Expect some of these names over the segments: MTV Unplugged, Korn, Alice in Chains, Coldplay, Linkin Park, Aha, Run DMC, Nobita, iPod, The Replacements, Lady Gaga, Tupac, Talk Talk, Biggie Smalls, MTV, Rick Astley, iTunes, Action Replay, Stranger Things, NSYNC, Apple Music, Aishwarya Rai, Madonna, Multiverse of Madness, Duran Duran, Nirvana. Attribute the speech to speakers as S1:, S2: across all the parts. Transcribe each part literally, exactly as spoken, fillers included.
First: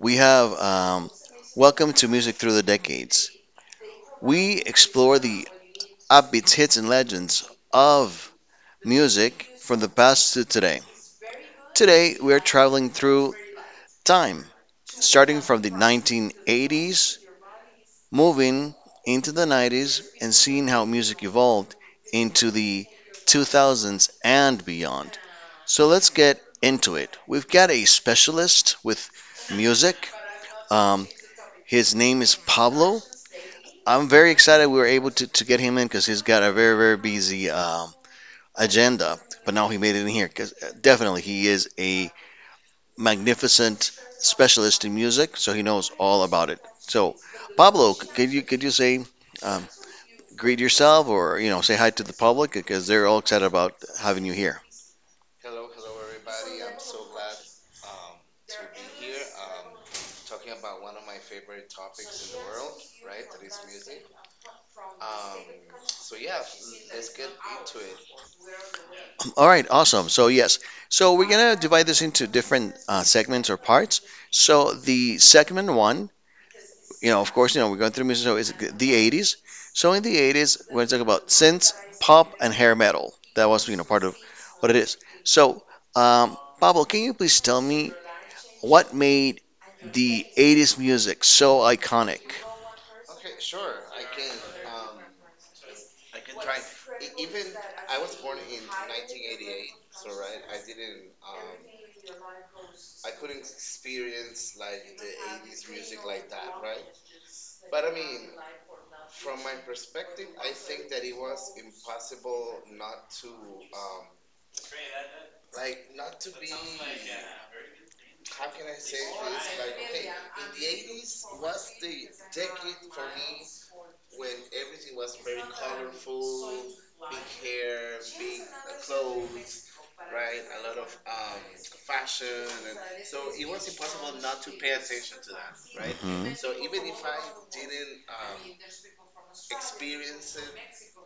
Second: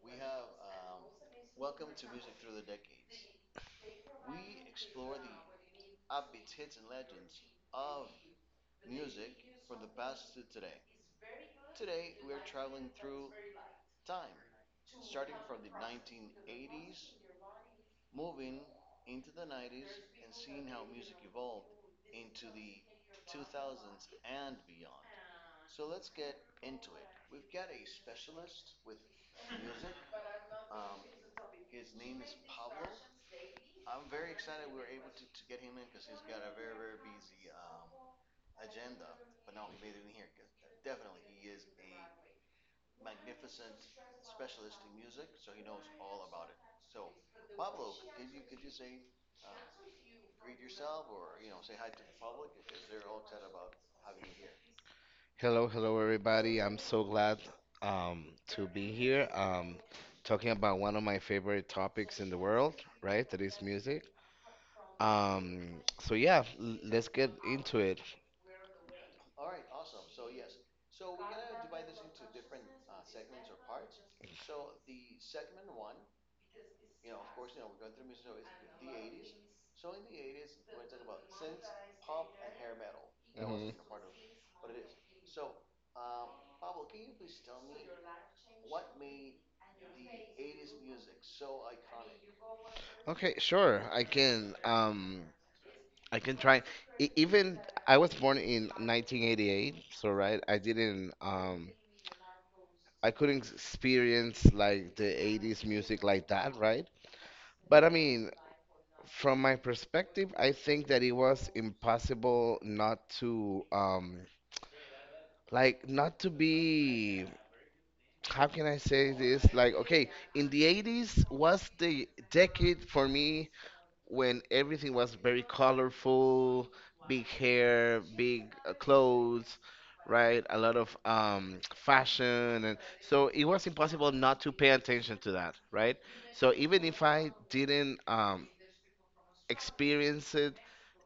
S1: We have um, Welcome to Music Through the Decades. We explore the upbeats, hits, and legends of music from the past to today. Today, we are traveling through time, starting from the nineteen eighties, moving into the nineties, and seeing how music evolved into the two thousands and beyond. So, let's get into it. We've got a specialist with music. Um, His name is Pablo. I'm very excited we were able to, to get him in because he's got a very, very busy um, agenda. But now he made it in here because definitely he is a magnificent specialist in music, so he knows all about it. So, Pablo, could you could you say, um, greet yourself, or you know say hi to the public because they're all excited about having you here.
S2: Hello, hello, everybody. I'm so glad um, to be here um, talking about one of my favorite topics in the world, right? That is music. Um, so, yeah, l- let's get into it.
S1: All right, awesome. So yes, so we're gonna divide this into different uh, segments or parts. So the segment one, you know, of course, you know, we're going through music, so it's the eighties. So in the eighties, we're talking about synth, pop, and hair metal. That was,
S2: Hmm
S1: you know, part of what it is. So, um, Pablo, can you please tell me what made the eighties music so iconic?
S2: Okay, sure. I can um I can try. E- even I was born in nineteen eighty-eight, so right, I didn't um I couldn't experience like the eighties music like that, right? But I mean, from my perspective, I think that it was impossible not to um like not to be, how can I say this? Like okay, in the eighties was the decade for me when everything was very colorful, big hair, big uh, clothes, right? A lot of um fashion, and so it was impossible not to pay attention to that, right?
S1: Hmm.
S2: So even if I didn't um experienced it,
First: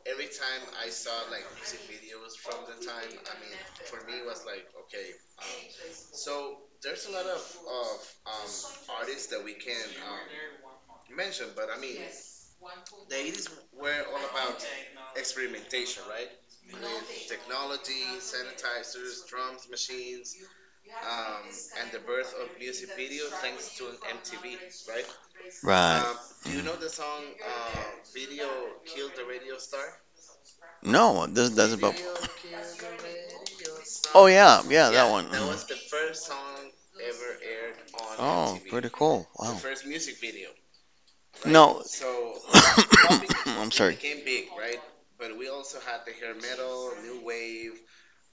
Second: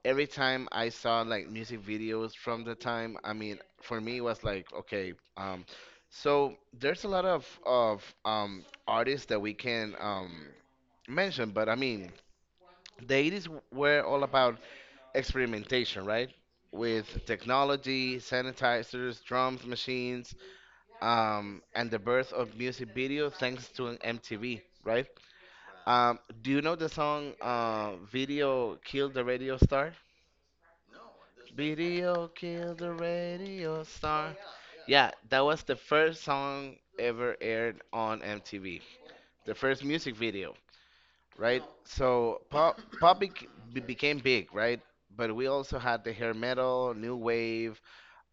S2: every time I saw like music videos from the time. I mean, for me, it was like, okay, um, so there's a lot of of um artists that we can um mention, but I mean, the eighties were all about experimentation, right? With technology, sanitizers, drums, machines, um, and the birth of music video thanks to an M T V, right?
S1: Right.
S2: Um, do you know the song uh, "Video Killed the Radio Star"?
S1: No, this doesn't pop.
S2: Video killed the radio
S1: Oh,
S2: star.
S1: yeah, yeah, that
S2: Yeah,
S1: one.
S2: that was the
S1: Mhm.
S2: first song ever aired on
S1: Oh,
S2: M T V.
S1: pretty cool.
S2: The
S1: Wow.
S2: first music video, right?
S1: No.
S2: So pop pop bec-
S1: I'm
S2: be-
S1: sorry.
S2: became big, right? But we also had the hair metal, new wave,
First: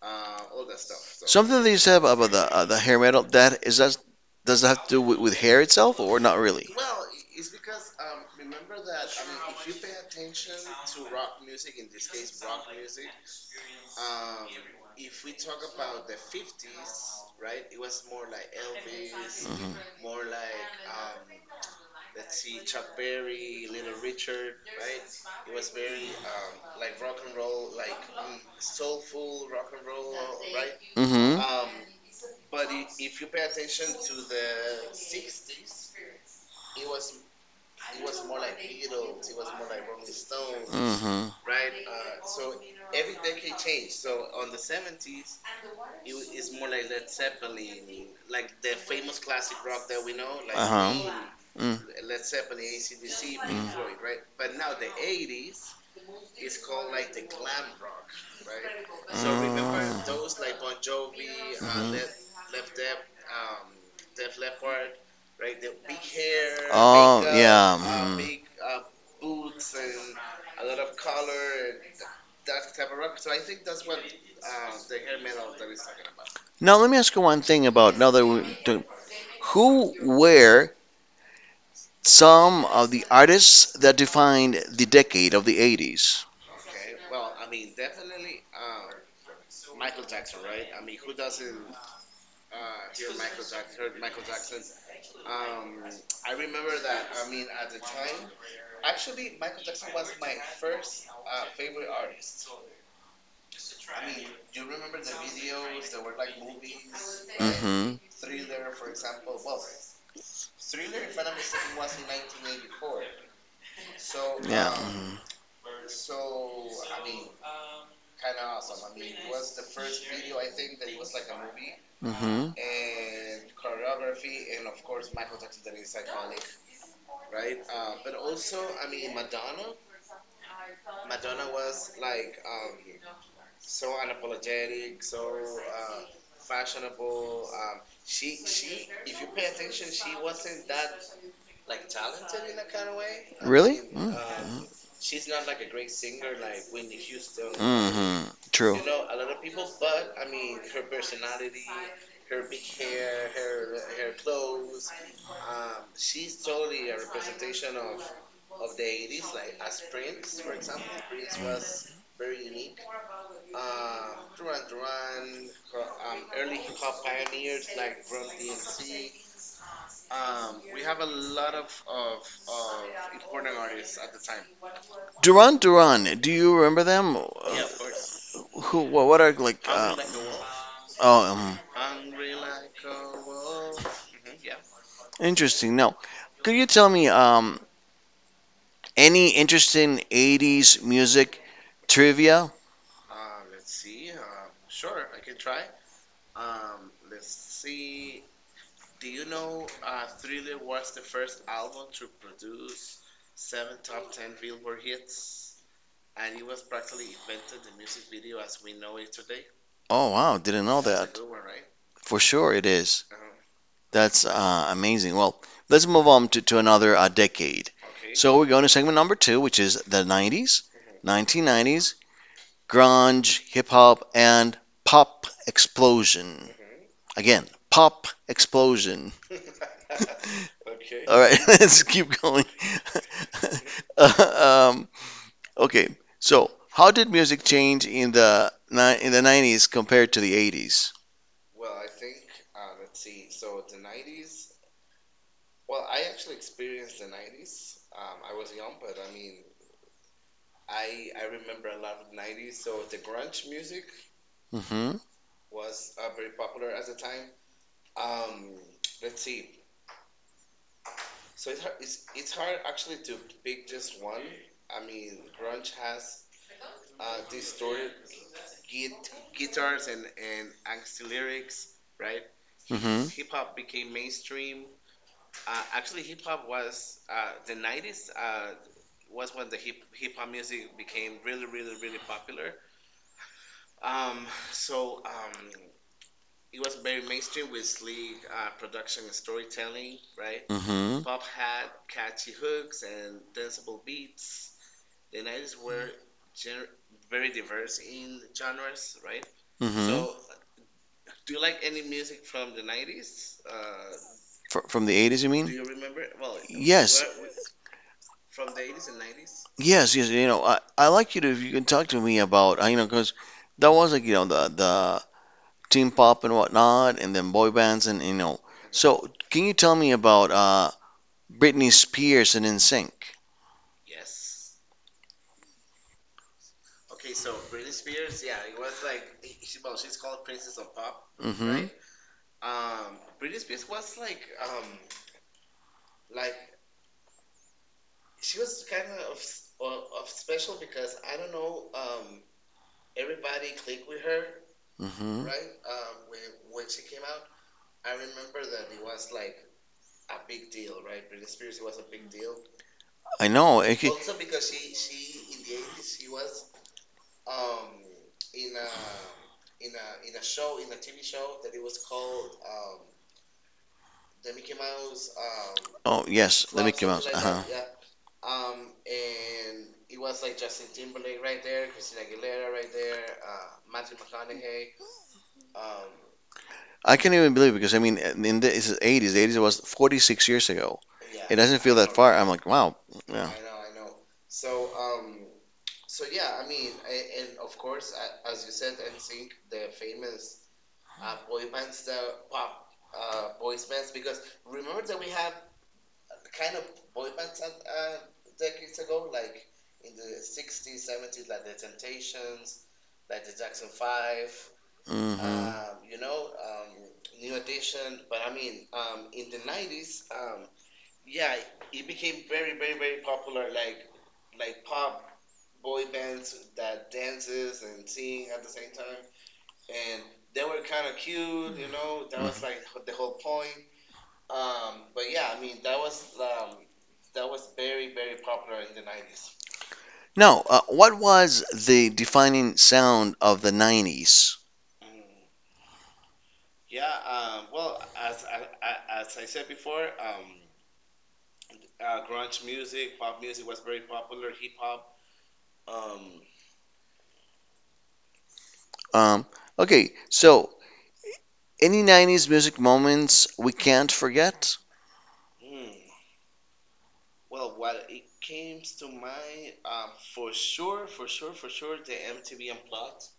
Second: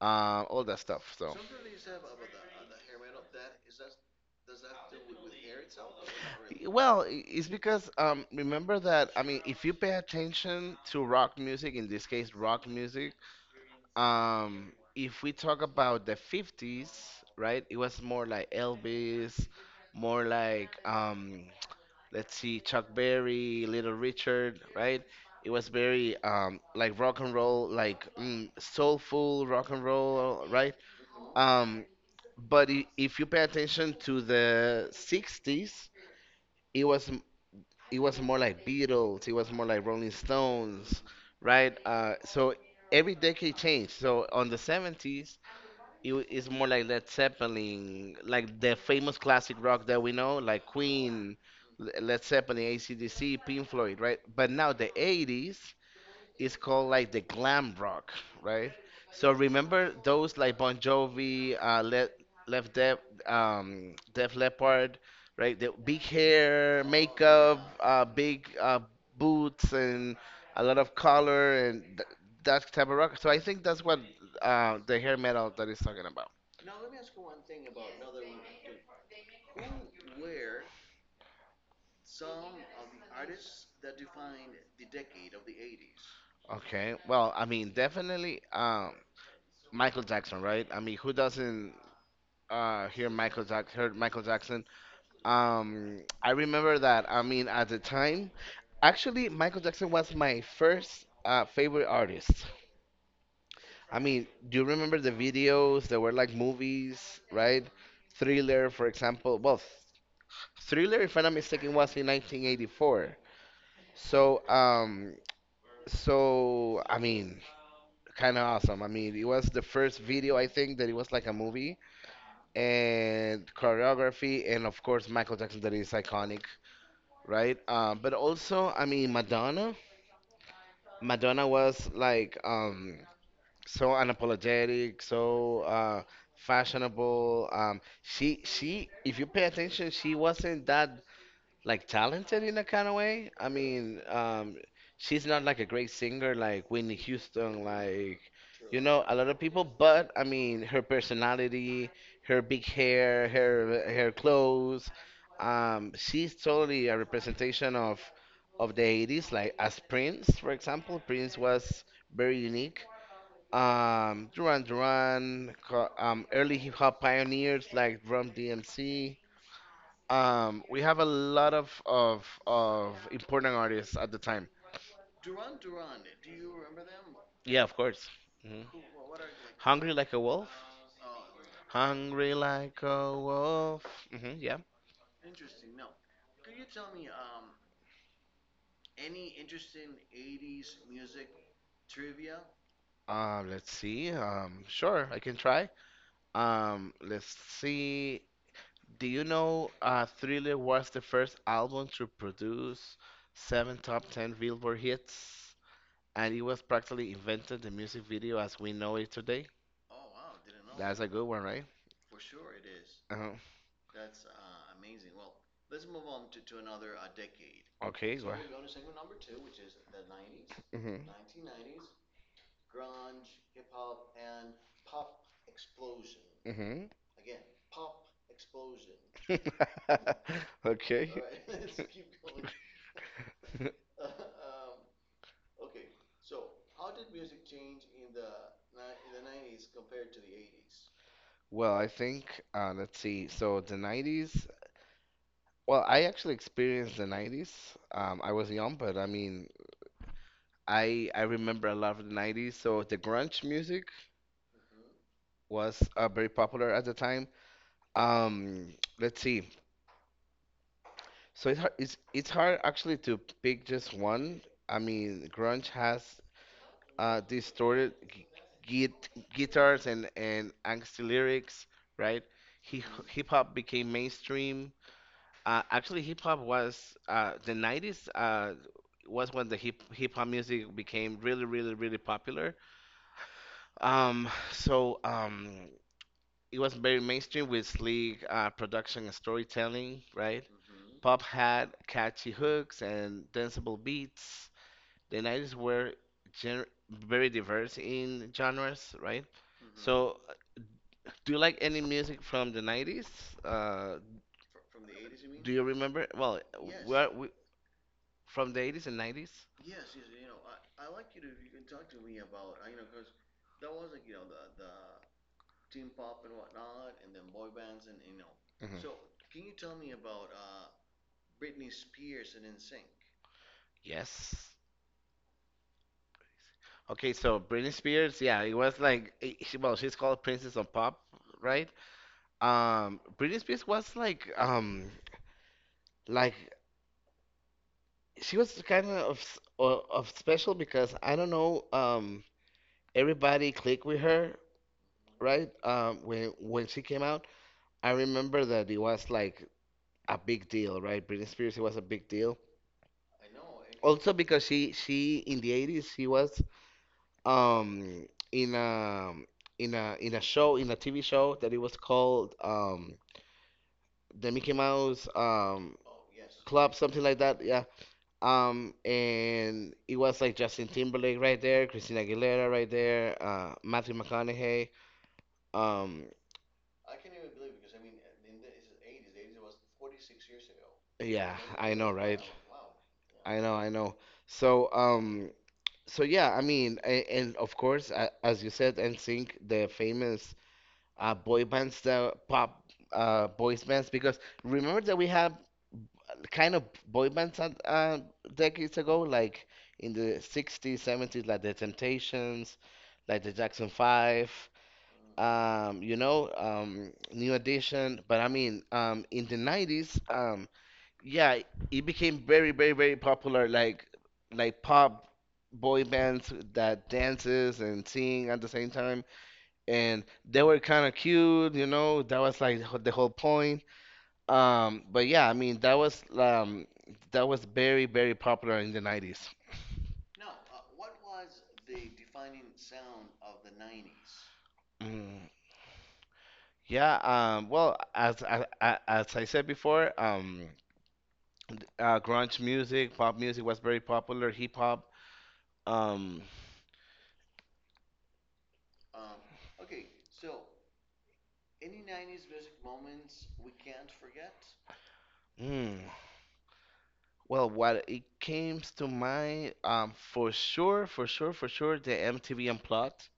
S2: uh, all that stuff. So
S1: Something that you said about the uh, the hair metal, that is, that does that have to do with, with hair itself or not really?
S2: well, i- it's because um, remember that, I mean, if you pay attention to rock music, in this case, rock music, um, if we talk about the fifties, right, it was more like Elvis,
S1: Mhm.
S2: more like um, let's see, Chuck Berry, Little Richard, right? It was very um, like rock and roll, like mm, soulful rock and roll, right?
S1: Mhm.
S2: Um, but i- if you pay attention to the sixties, it was m- it was more like Beatles, it was more like Rolling Stones,
S1: Mhm.
S2: right? Uh, so every decade changed. So on the seventies, it wa- it's more like Led Zeppelin, like the famous classic rock that we know, like
S1: Uh-huh.
S2: Queen,
S1: Mm. Mhm.
S2: L- Led Zeppelin, A C/D C, Pink Floyd, right? But now the eighties, it's called like the glam rock, right? So remember those like Bon Jovi, uh, Le Left Def, um, Def Leppard, right? The big hair,
S1: Oh
S2: makeup,
S1: yeah.
S2: uh,
S1: Mhm.
S2: big uh, boots, and a lot of color and th that type of rock. So I think that's what uh, the hair metal that is talking about.
S1: Now let me ask you one thing about now that we to- who were some of the artists that defined the decade of the eighties?
S2: Okay, well, I mean, definitely um, Michael Jackson, right? I mean, who doesn't uh, hear Michael Jack heard Michael Jackson? Um, I remember that. I mean, at the time, actually, Michael Jackson was my first uh, favorite artist. I mean, do you remember the videos? There were like movies, right?
S1: Mhm.
S2: Thriller, for example. Well, Thriller, if I'm not mistaken, was in nineteen eighty-four. So,
S1: Yeah.
S2: um, so I mean, kind of awesome. I mean, it was the first video I think that it was like a movie
S1: Hmm.
S2: and choreography, and of course Michael Jackson that is iconic, right? Uh, but also, I mean, Madonna. Madonna was like um, so unapologetic, so uh, fashionable. Um, she she, if you pay attention, she wasn't that like talented in a kind of way. I
S1: Really?
S2: mean, um,
S1: Mm-hmm.
S2: she's not like a great singer like Whitney Houston, like,
S1: Hmm. True.
S2: you know, a lot of people. But I mean, her personality, her big hair, her her clothes, um, she's totally a representation of of the eighties. Like as Prince, for example, Prince was very unique. Um, Duran Duran, co- um, early hip hop pioneers like Rum D M C, um, we have a lot of of of important artists at the time.
S1: Duran Duran, do you remember them?
S2: Yeah,
S1: Uh,
S2: of course. Hmm
S1: Who? What, what are like?
S2: Hungry
S1: Uh,
S2: like a wolf.
S1: oh, um,
S2: Hungry like a wolf. Hmm yeah.
S1: interesting. Now, could you tell me um any interesting eighties music trivia?
S2: Um, let's see. Um, sure, I can try. Um, let's see. Do you know uh, Thriller was the first album to produce seven top ten Billboard hits, and it was practically invented the music video as we know it today?
S1: Oh wow, didn't know
S2: That's a
S1: that.
S2: good one, right?
S1: For sure, it is.
S2: Uh-huh.
S1: That's uh, amazing. Well, let's move on to, to another uh, decade. Okay.
S2: Okay, go
S1: So
S2: ahead.
S1: we're going to segment number two, which is the nineties,
S2: Hmm
S1: nineteen nineties, grunge, hip hop, and pop explosion.
S2: hmm
S1: Again, pop explosion. Okay.
S2: Okay.
S1: All right, let's keep going. Uh, um, okay, so how did music change in the ni- in the nineties compared to the eighties?
S2: Well, I think uh, let's see. So the nineties. Well, I actually experienced the nineties. Um, I was young, but I mean, I I remember a lot of the nineties. So the grunge music
S1: Mm-hmm.
S2: was uh, very popular at the time. Um, let's see. So it's hard, it's it's hard actually to pick just one. I mean, grunge has uh, distorted g- git- guitars, and, and angsty lyrics, right? He,
S1: Mm-hmm.
S2: hip
S1: Hip
S2: hop
S1: hop
S2: became
S1: became mainstream.
S2: mainstream. Uh, actually, hip hop was uh, the nineties uh, was when the hip hip hop music became really, really, really popular. Um, so um, it was very mainstream with sleek uh, production and storytelling, right?
S1: Mm-hmm.
S2: Pop had catchy hooks and danceable beats, the nineties were gen very diverse in genres, right?
S1: Mm-hmm. So.
S2: So, do you like any music from the nineties? Uh,
S1: Fr From the eighties, you do
S2: do you
S1: mean?
S2: remember? Well,
S1: Yes,
S2: where we, from the eighties and nineties?
S1: yes, yes. You know, I, I like you to, if you can talk to me about, I- you know, because that was like, you know, the, the teen pop and whatnot, and then boy bands, and, you know.
S2: Mhm.
S1: So, can you tell me about uh, Britney Spears and NSYNC?
S2: Yes. Okay, so Britney Spears, yeah, it was like, eh, she, well, she's called Princess of Pop,
S1: Mm-hmm.
S2: right? Um, Britney Spears was like, um, like she was kind of of, s- o- of special because I don't know, um, everybody clicked with her,
S1: Mm-hmm.
S2: right? Um, when when she came out, I remember that it was like a big deal, right? Britney Spears, it was a big deal.
S1: I know. It, ca-
S2: Also because she she in the eighties she was um, in a in a in a show, in a T V show that it was called um, the Mickey Mouse um,
S1: Well, oh, yes, let me
S2: club,
S1: come out.
S2: something like
S1: Something Uh-huh.
S2: that. Yeah. Um, and it was like Justin Timberlake right there, Christina Aguilera right there, uh, Matthew McConaughey. Um,
S1: I can't even believe it, because, I mean, in the it's the eighties, the eighties was forty-six years ago.
S2: Yeah,
S1: It doesn't
S2: I
S1: feel
S2: know,
S1: that far, right?
S2: right?
S1: I'm like, wow. Yeah.
S2: I know, I know. So, um, so yeah, I mean, and, and of course, a as you said, N Sync, the famous uh, boy bands, the pop uh, boys bands, because remember that we had kind of boy bands at, uh, decades ago, like in the sixties, seventies, like the Temptations, like the Jackson five,
S1: I know. Mm-hmm.
S2: um, you know, um, New Edition. But I mean, um, in the nineties, yeah, it became very, very, very popular. Like like pop boy bands that dances and sing at the same time, and they were kind of cute, you know. That was like h- the whole point. Um, but yeah, I mean that was um, that was very, very popular in the nineties.
S1: No. Uh, what was the defining sound of the nineties?
S2: Mm. Yeah, um, well, as, as as I said before, um, uh, grunge music, pop music was very popular, hip hop. Um,
S1: Um, okay, so any nineties music moments we can't forget?
S2: mm. Well, what it came to mind, um, for sure, for sure, for sure, the M T V Unplugged.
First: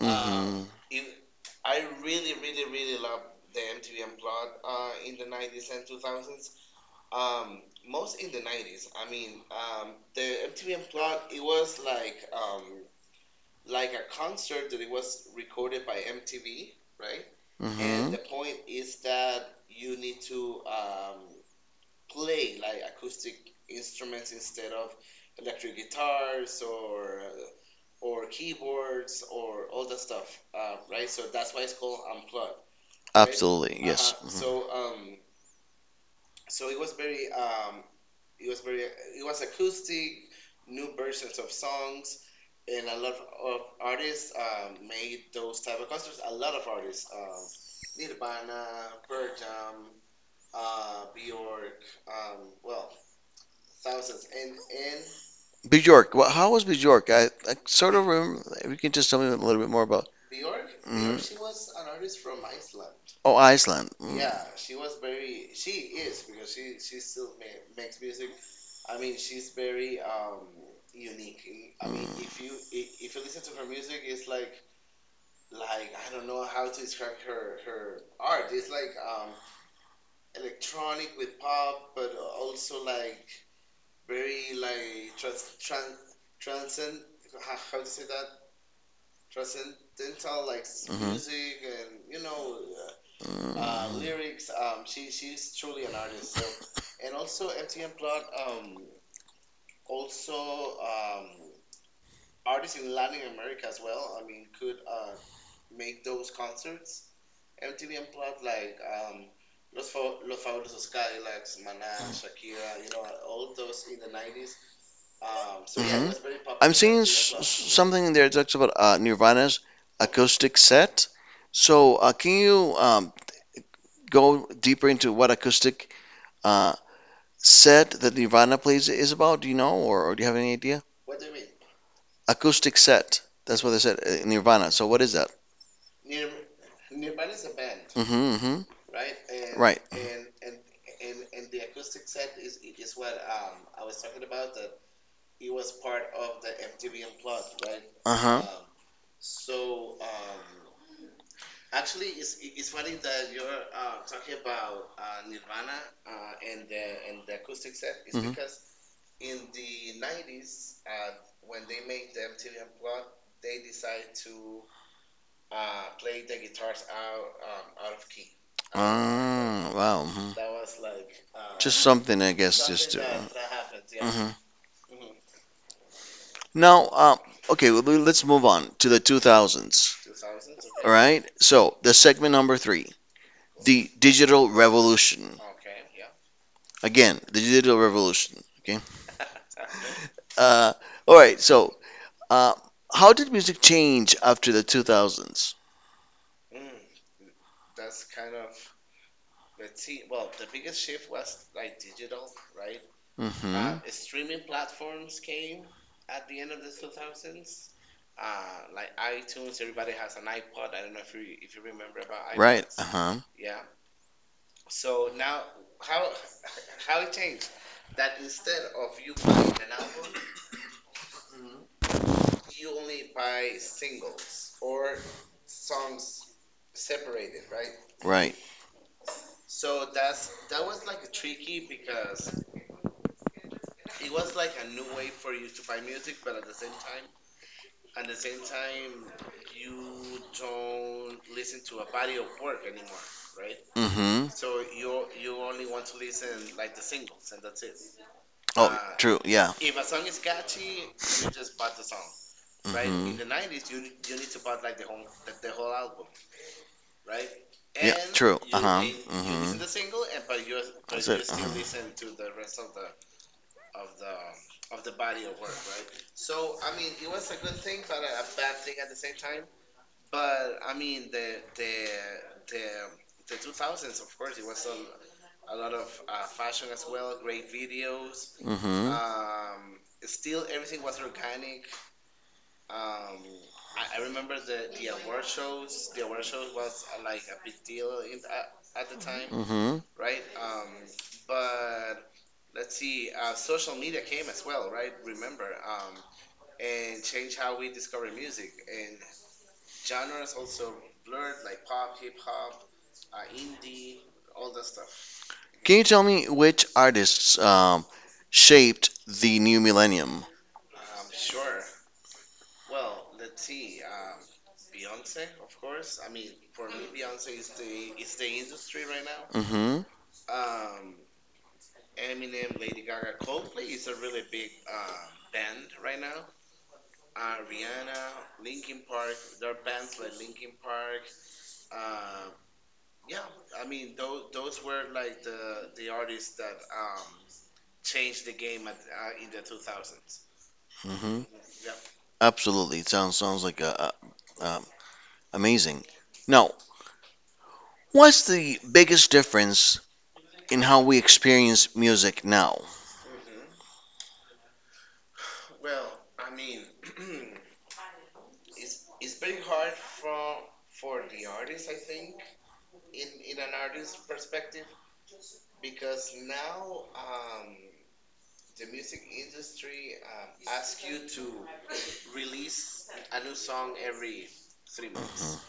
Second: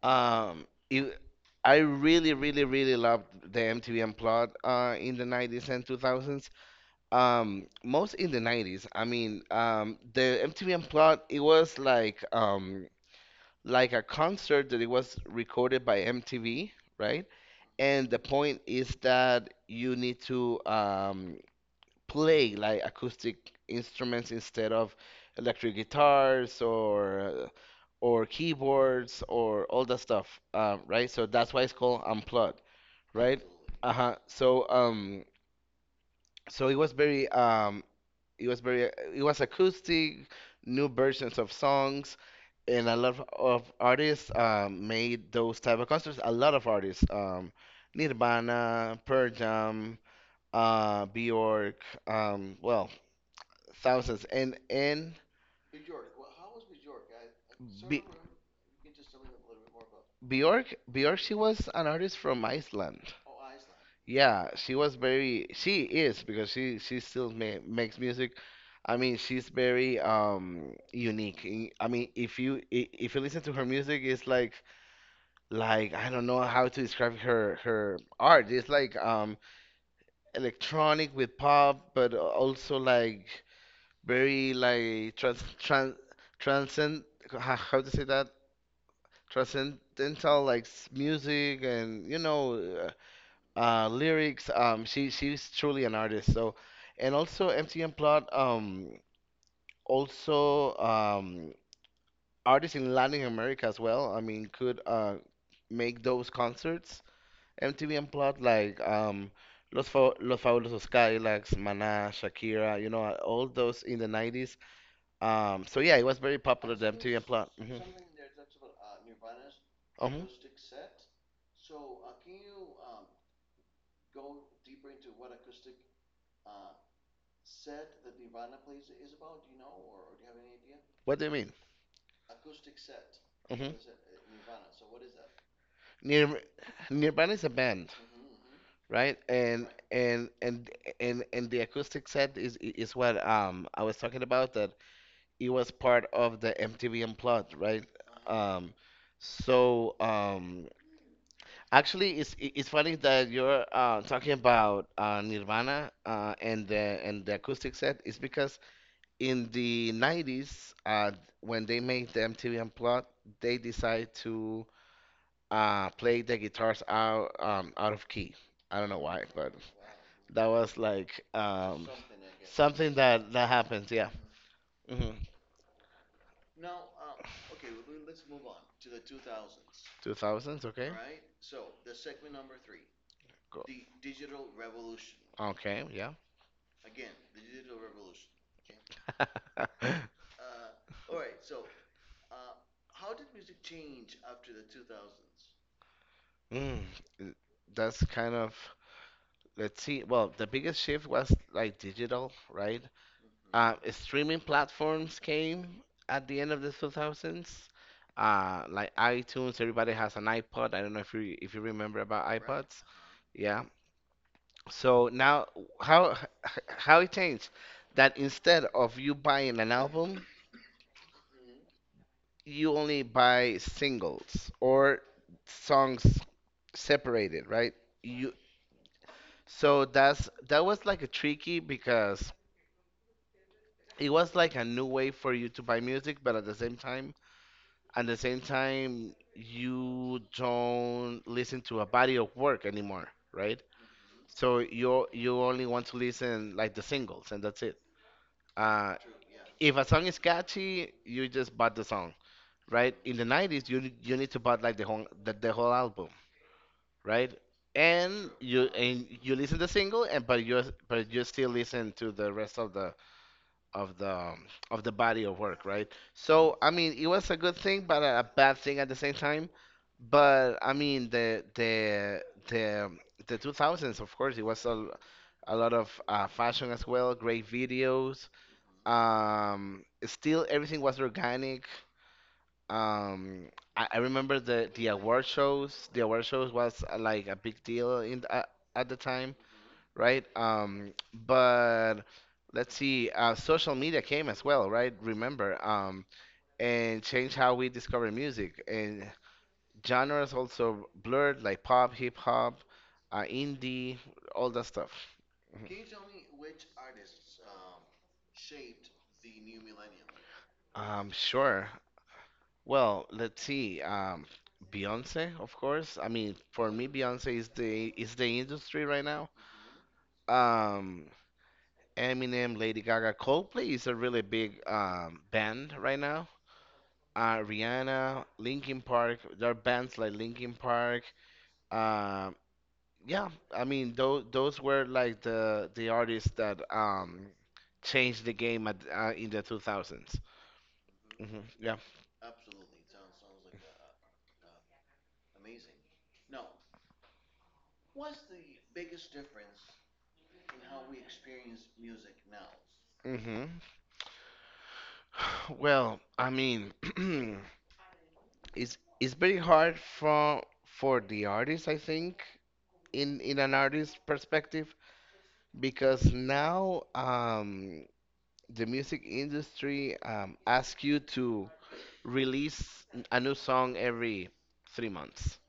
S1: Mm-hmm.
S2: Um, it, I really, really, really loved the M T V Unplugged uh, in the nineties and two thousands. Um, most in the nineties. I mean, um, the M T V Unplugged, it was like um, like a concert that it was recorded by M T V, right?
S1: And
S2: And the
S1: Mm-hmm.
S2: point is that you need to um, play like acoustic instruments instead of electric guitars or uh, or keyboards or all that stuff, um, right? So that's why it's called unplugged, right?
S1: Absolutely, yes.
S2: Uh-huh.
S1: Mm-hmm.
S2: So um, so it was very um, it was very, it was acoustic, new versions of songs, and a lot of artists um, made those type of concerts. A lot of artists, um, Nirvana, Pearl Jam, uh, Bjork, um, well, thousands. And and
S1: Bjork, wha- how was Bjork? I, I sort
S2: B-
S1: of remember, if you can just tell me a little bit more about.
S2: Bjork
S1: Hmm.
S2: Bjork, she was an artist from Iceland.
S1: Oh, Iceland. Mm-hmm.
S2: Yeah, she was very, she is, because she she still ma- makes music. I mean, she's very um, unique. I I mean, if you i- if you listen to her music, it's like like I don't know how to describe her her art. It's like um, electronic with pop, but also like very like trans trans transcend how how to say that transcendental like s-
S1: Mm-hmm.
S2: music and you know uh, uh,
S1: Mm-hmm.
S2: lyrics. Um, she she's truly an artist. So, and also M T M Plot um, also um, artists in Latin America as well. I mean, could uh, make those concerts. M T V Unplugged like um, Los Fa Los Fabulosos Cadillacs, Maná, Shakira. You know, uh, all those in the nineties. Um, so yeah, it
S1: Hmm.
S2: was very popular.
S1: I'm
S2: The
S1: seeing
S2: M T V
S1: s-
S2: Unplugged. Mm-hmm.
S1: something in there that talks about uh, Nirvana's
S2: Uh-huh.
S1: acoustic set. So, uh, can you um, go deeper into what acoustic uh, set that Nirvana plays is about? Do you know, or, or do you have any idea?
S2: What do you mean?
S1: Acoustic set. That's what they
S2: Mm-hmm.
S1: said, uh, Nirvana. So, what is that?
S2: Nir Nirvana is a band,
S1: Mm-hmm. Hmm.
S2: right? And
S1: Right.
S2: and and and and the acoustic set is is what um, I was talking about, that it was part of the M T V Unplugged, right?
S1: Uh-huh.
S2: Um, so um, actually it's i- it's funny that you're uh, talking about uh, Nirvana uh, and the and the acoustic set,
S1: think
S2: is
S1: Mm-hmm.
S2: because in the nineties uh, when they made the M T V Unplugged, they decide to uh, played the guitars out um, out of key. I
S1: um,
S2: don't know why, but
S1: Ah, wow.
S2: that
S1: Hmm.
S2: was like
S1: Just
S2: um,
S1: um, something, I guess,
S2: something
S1: just to.
S2: that that happens, yeah.
S1: Hmm.
S2: hmm
S1: Now, uh, okay, well, let's move on to the two thousands.
S2: two thousands,
S1: All
S2: okay?
S1: right. So the segment number three,
S2: Go-
S1: the digital revolution.
S2: Okay, yeah.
S1: Again, the digital revolution. Okay. Uh, all right. So uh, how did music change after the two thousands?
S2: mm, that's kind of, let's see. Well, the biggest shift was like digital, right? Uh,
S1: Mm-hmm.
S2: streaming platforms came at the end of the two thousands. Uh, like iTunes, everybody has an iPod. I don't know if you if you remember about
S1: Right.
S2: iPods.
S1: Uh huh.
S2: Yeah. So now how how it changed, that instead of you buying an album, you only buy singles or songs separated, right? You
S1: Right.
S2: so that's that was like a tricky because it was like a new way for you to buy music, but at the same time at the same time, you don't listen to a body of work anymore, right?
S1: Mm-hmm.
S2: So you you only want to listen like the singles, and that's it. Uh,
S1: Oh, true. Yeah.
S2: if a song is catchy, you just bought the song, right? In
S1: Mm-hmm.
S2: the nineties, you you need to buy like the whole the, the whole album, right?
S1: Yeah.
S2: And
S1: True. Uh
S2: you
S1: huh.
S2: and you listen
S1: Mm-hmm.
S2: to the
S1: That's
S2: single, and but you but you
S1: it. Uh
S2: still listen to
S1: huh.
S2: the rest of the of the um, of the body of work, right? So I mean, it was a good thing, but a bad thing at the same time. But I mean, the the the um, the two thousands, of course, it was a, a lot of uh, fashion as well, great videos.
S1: Mm-hmm.
S2: Um, still, everything was organic. Um, I, I remember the the award shows. The award shows was uh, like a big deal in uh, at the time,
S1: Mm-hmm.
S2: right? Um, but let's see, uh, social media came as well, right? Remember, um, and changed how we discover music, and genres also blurred, like pop, hip hop, uh, indie, all that stuff. Mhm.
S1: Can you tell me which artists um, shaped the new millennium?
S2: Um, sure. Well, let's see. Um, Beyonce, of course. I mean, for me, Beyonce is the is the industry right now.
S1: Hmm.
S2: Um, Eminem, Lady Gaga, Coldplay is a really big um, band right now. uh, Rihanna, Linkin Park. There are bands like Linkin Park. Um, yeah, I mean those those were like the the artists that um, changed the game at, uh, in the two thousands.
S1: Hmm.
S2: Hmm Yeah.
S1: Absolutely. It Sounds sounds like a, a, um, amazing. Now, what's the biggest difference in how we experience music now?
S2: hmm Well, I mean, it's it's very hard for for the artist, I think, in in an artist's perspective, because now um, the music industry um, asks you to release a new song every three months,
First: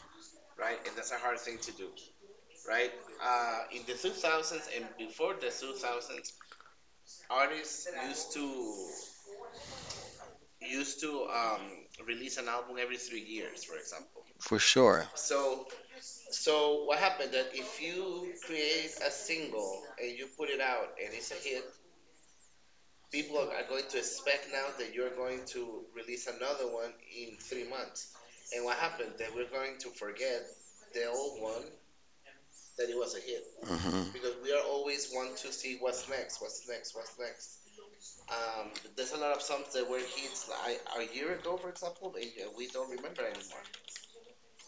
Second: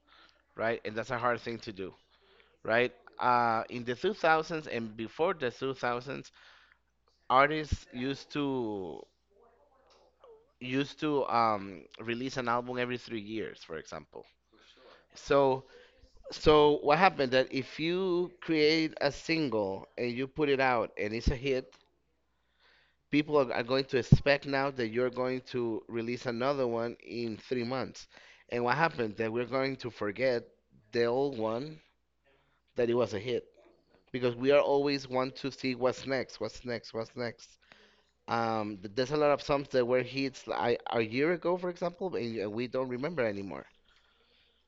S2: right? And that's a hard thing to do, right? Uh, in the two thousands and before the two thousands, artists used to used to um, release an album every three years, for example.
S1: For sure.
S2: So, so what happened that if you create a single and you put it out and it's a hit, people are, are going to expect now that you're going to release another one in three months. And what happened? That we're going to forget the old one that it was a hit
S1: Hmm.
S2: because we are always want to see what's next, what's next, what's next. Um, th- there's a lot of songs that were hits like a year ago, for example, and y- we don't remember anymore.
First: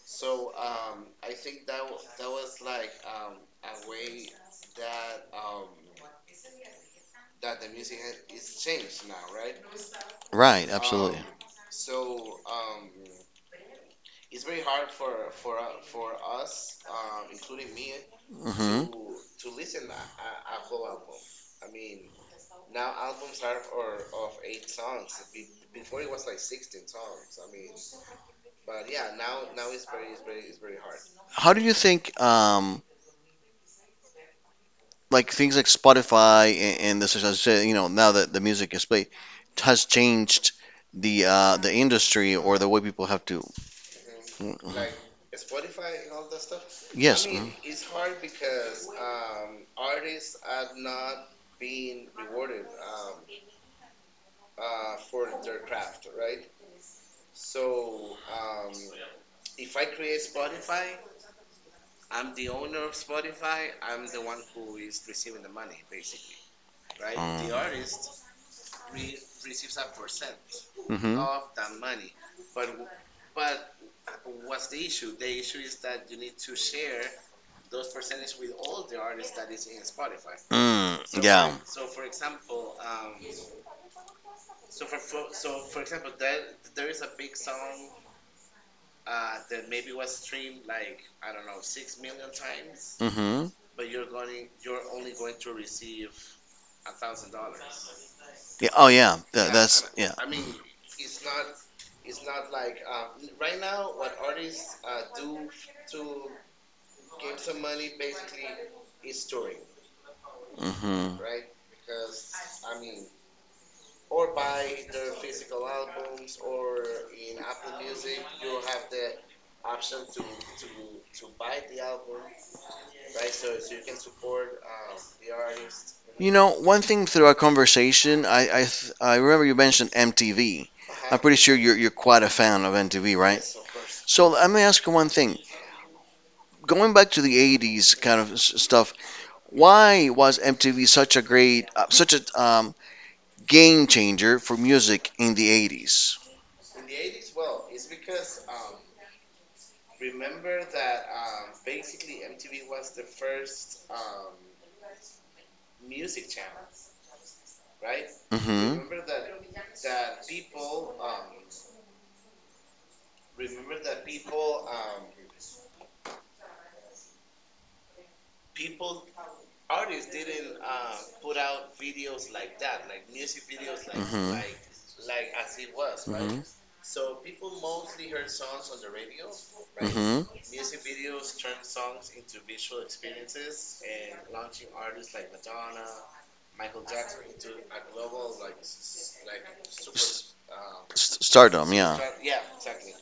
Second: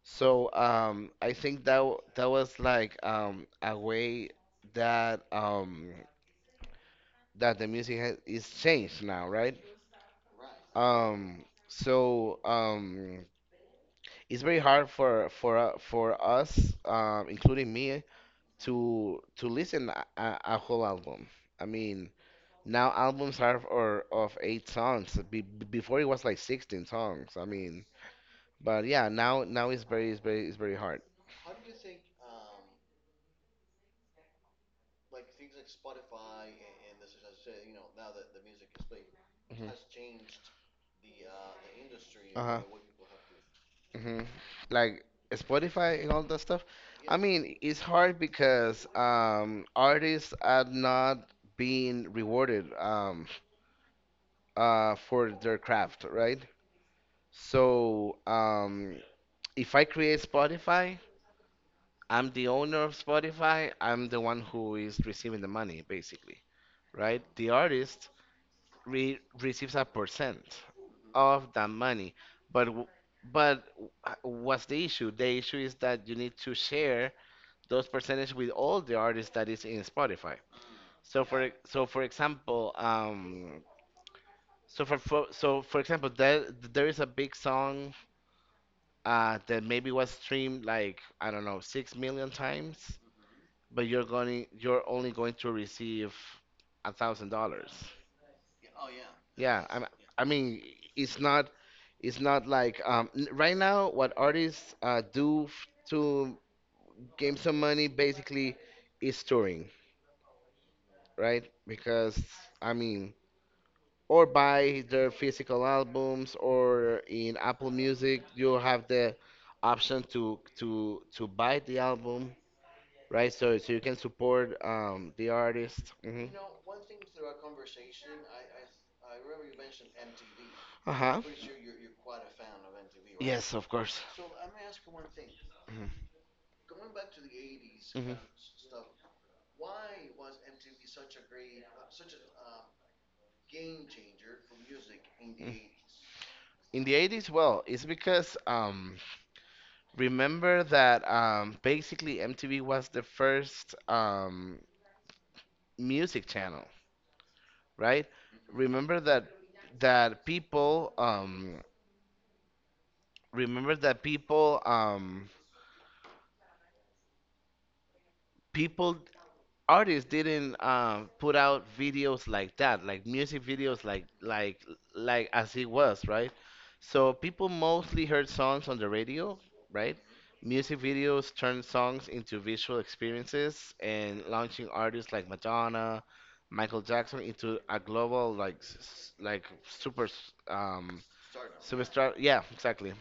S2: So um, I think that w- that was like um, a way that um, that the music has, is changed now, right?
S1: Right. Absolutely.
S2: Um, so um, it's very hard for for uh, for us, um, including me,
S1: Hmm.
S2: to to listen a, a a whole album. I mean, now albums are or of eight songs. Be, be- before it was like sixteen songs. I mean, but yeah, now now it's very it's very it's very hard.
S1: How do you think um, like things like Spotify and, and this is as I said, you know now that the music is played
S2: Mhm.
S1: has changed the uh, the industry or
S2: Uh-huh.
S1: the way people have to.
S2: hmm
S1: Like,
S2: Like Spotify and all that stuff. I
S1: yes. Mhm.
S2: mean, it's hard because
S1: just, uh,
S2: um, artists are not being rewarded um, uh, for their craft, right? So um, if I create Spotify, I'm the owner of Spotify. I'm the one who is receiving the money, basically, right? The
S1: Mm.
S2: artist re receives a percent
S1: Mhm.
S2: of that money, but w- but w- what's the issue? The issue is that you need to share those percentage with all the artists that is in Spotify.
S1: Mm.
S2: So for e-
S1: Yeah.
S2: so for example, um, so for, for so for example, there there is a big song uh, that maybe was streamed like I don't know six million times,
S1: Mhm.
S2: but you're going you're only going to receive a thousand dollars.
S1: Yeah. Oh yeah. That,
S2: Yeah, I
S1: that's yeah.
S2: I mean it's not it's not like um, n- right now what artists uh, do f- to gain some money basically is touring.
S1: Mhm.
S2: Right? Because I mean, or buy their physical albums, or in Apple Music, you have the option to to to buy the album, right? So so you can support um the artist. Hmm
S1: You know, one thing through our conversation, I I, th- I remember you mentioned M T V. I'm
S2: Uh-huh.
S1: pretty sure you're you're quite a fan of M T V, right?
S2: Yes, of course.
S1: So let me ask you one thing,
S2: Hmm
S1: going back to the eighties
S2: hmm
S1: kind of s- stuff. Why was MTV such a great, uh, such a, um, game changer for music in the eighties?
S2: In the eighties, well, it's because um, remember that um, basically M T V was the first um, music channel, right?
S1: Mm-hmm.
S2: remember that that people um remember that people um people artists didn't um put out videos like that, like music videos, like
S1: Mm-hmm.
S2: like like as it was, right?
S1: Mm-hmm.
S2: So people mostly heard songs on the radio, right?
S1: Mm-hmm.
S2: Music videos turned songs into visual experiences and launching artists like Madonna, Michael Jackson into a global like s- s- like super s-
S1: S-
S2: um
S1: s- Stardom, yeah.
S2: superstar, yeah, exactly.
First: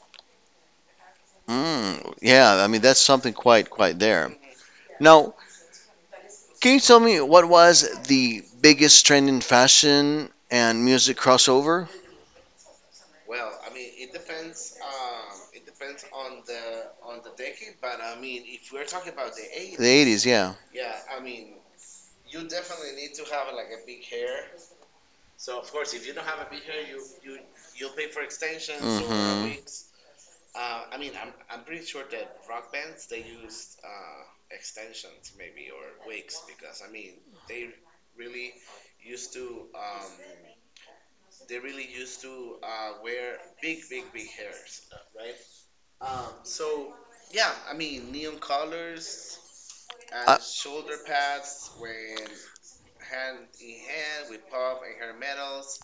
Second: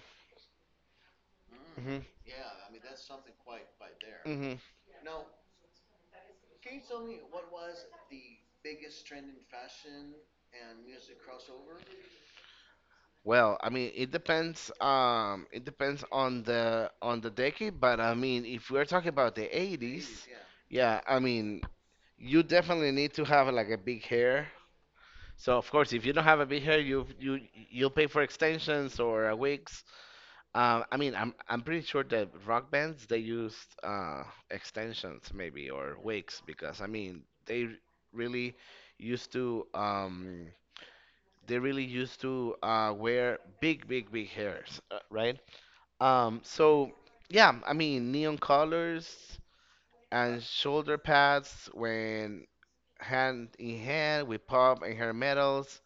S2: hmm
S1: mm, Yeah, I mean that's something quite quite there.
S2: hmm
S1: Now, can you tell me what was the biggest trend in fashion and music crossover?
S2: Well, I mean, it depends. Um, it depends on the on the decade, but I mean, if we're talking about the
S1: The eighties.
S2: eighties,
S1: eighties, yeah.
S2: yeah, I mean, you definitely need to have like a big hair. So of course, if you don't have a big hair, you you you'll pay for extensions or uh,
S1: Hmm.
S2: wigs. Um, I mean, I'm I'm pretty sure that rock bands they used uh, extensions maybe or wigs because I mean they really used to. Um, they really used to uh, wear big, big, big hairs, uh, right? Um, so yeah, I mean neon colors
S1: Uh, Uh,
S2: and shoulder pads when hand in hand with pop and hair metals,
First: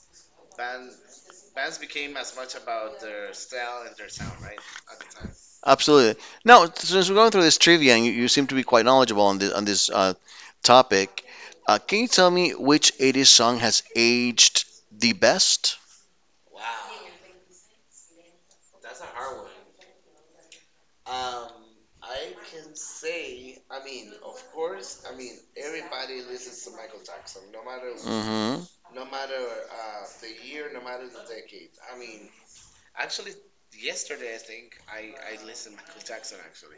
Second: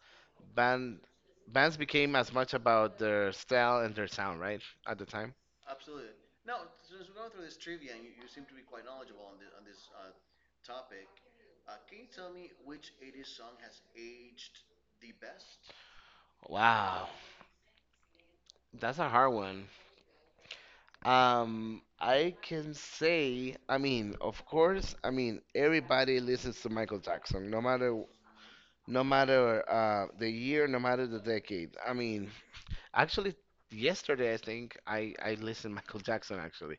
S2: band bands became as much about their style and their sound, right? At the time.
S1: Absolutely. Now, since we're going through this trivia, and you, you seem to be quite knowledgeable on this on this uh, topic, uh, can you tell me which eighties song has aged the best?
S2: Wow, that's a hard one. Um, I can say, I mean, of course, I mean, everybody listens to Michael Jackson, no matter
S1: Mm-hmm. Um,
S2: no matter uh, the year, no matter the decade. I mean, actually, yesterday I think I I listened Michael Jackson actually,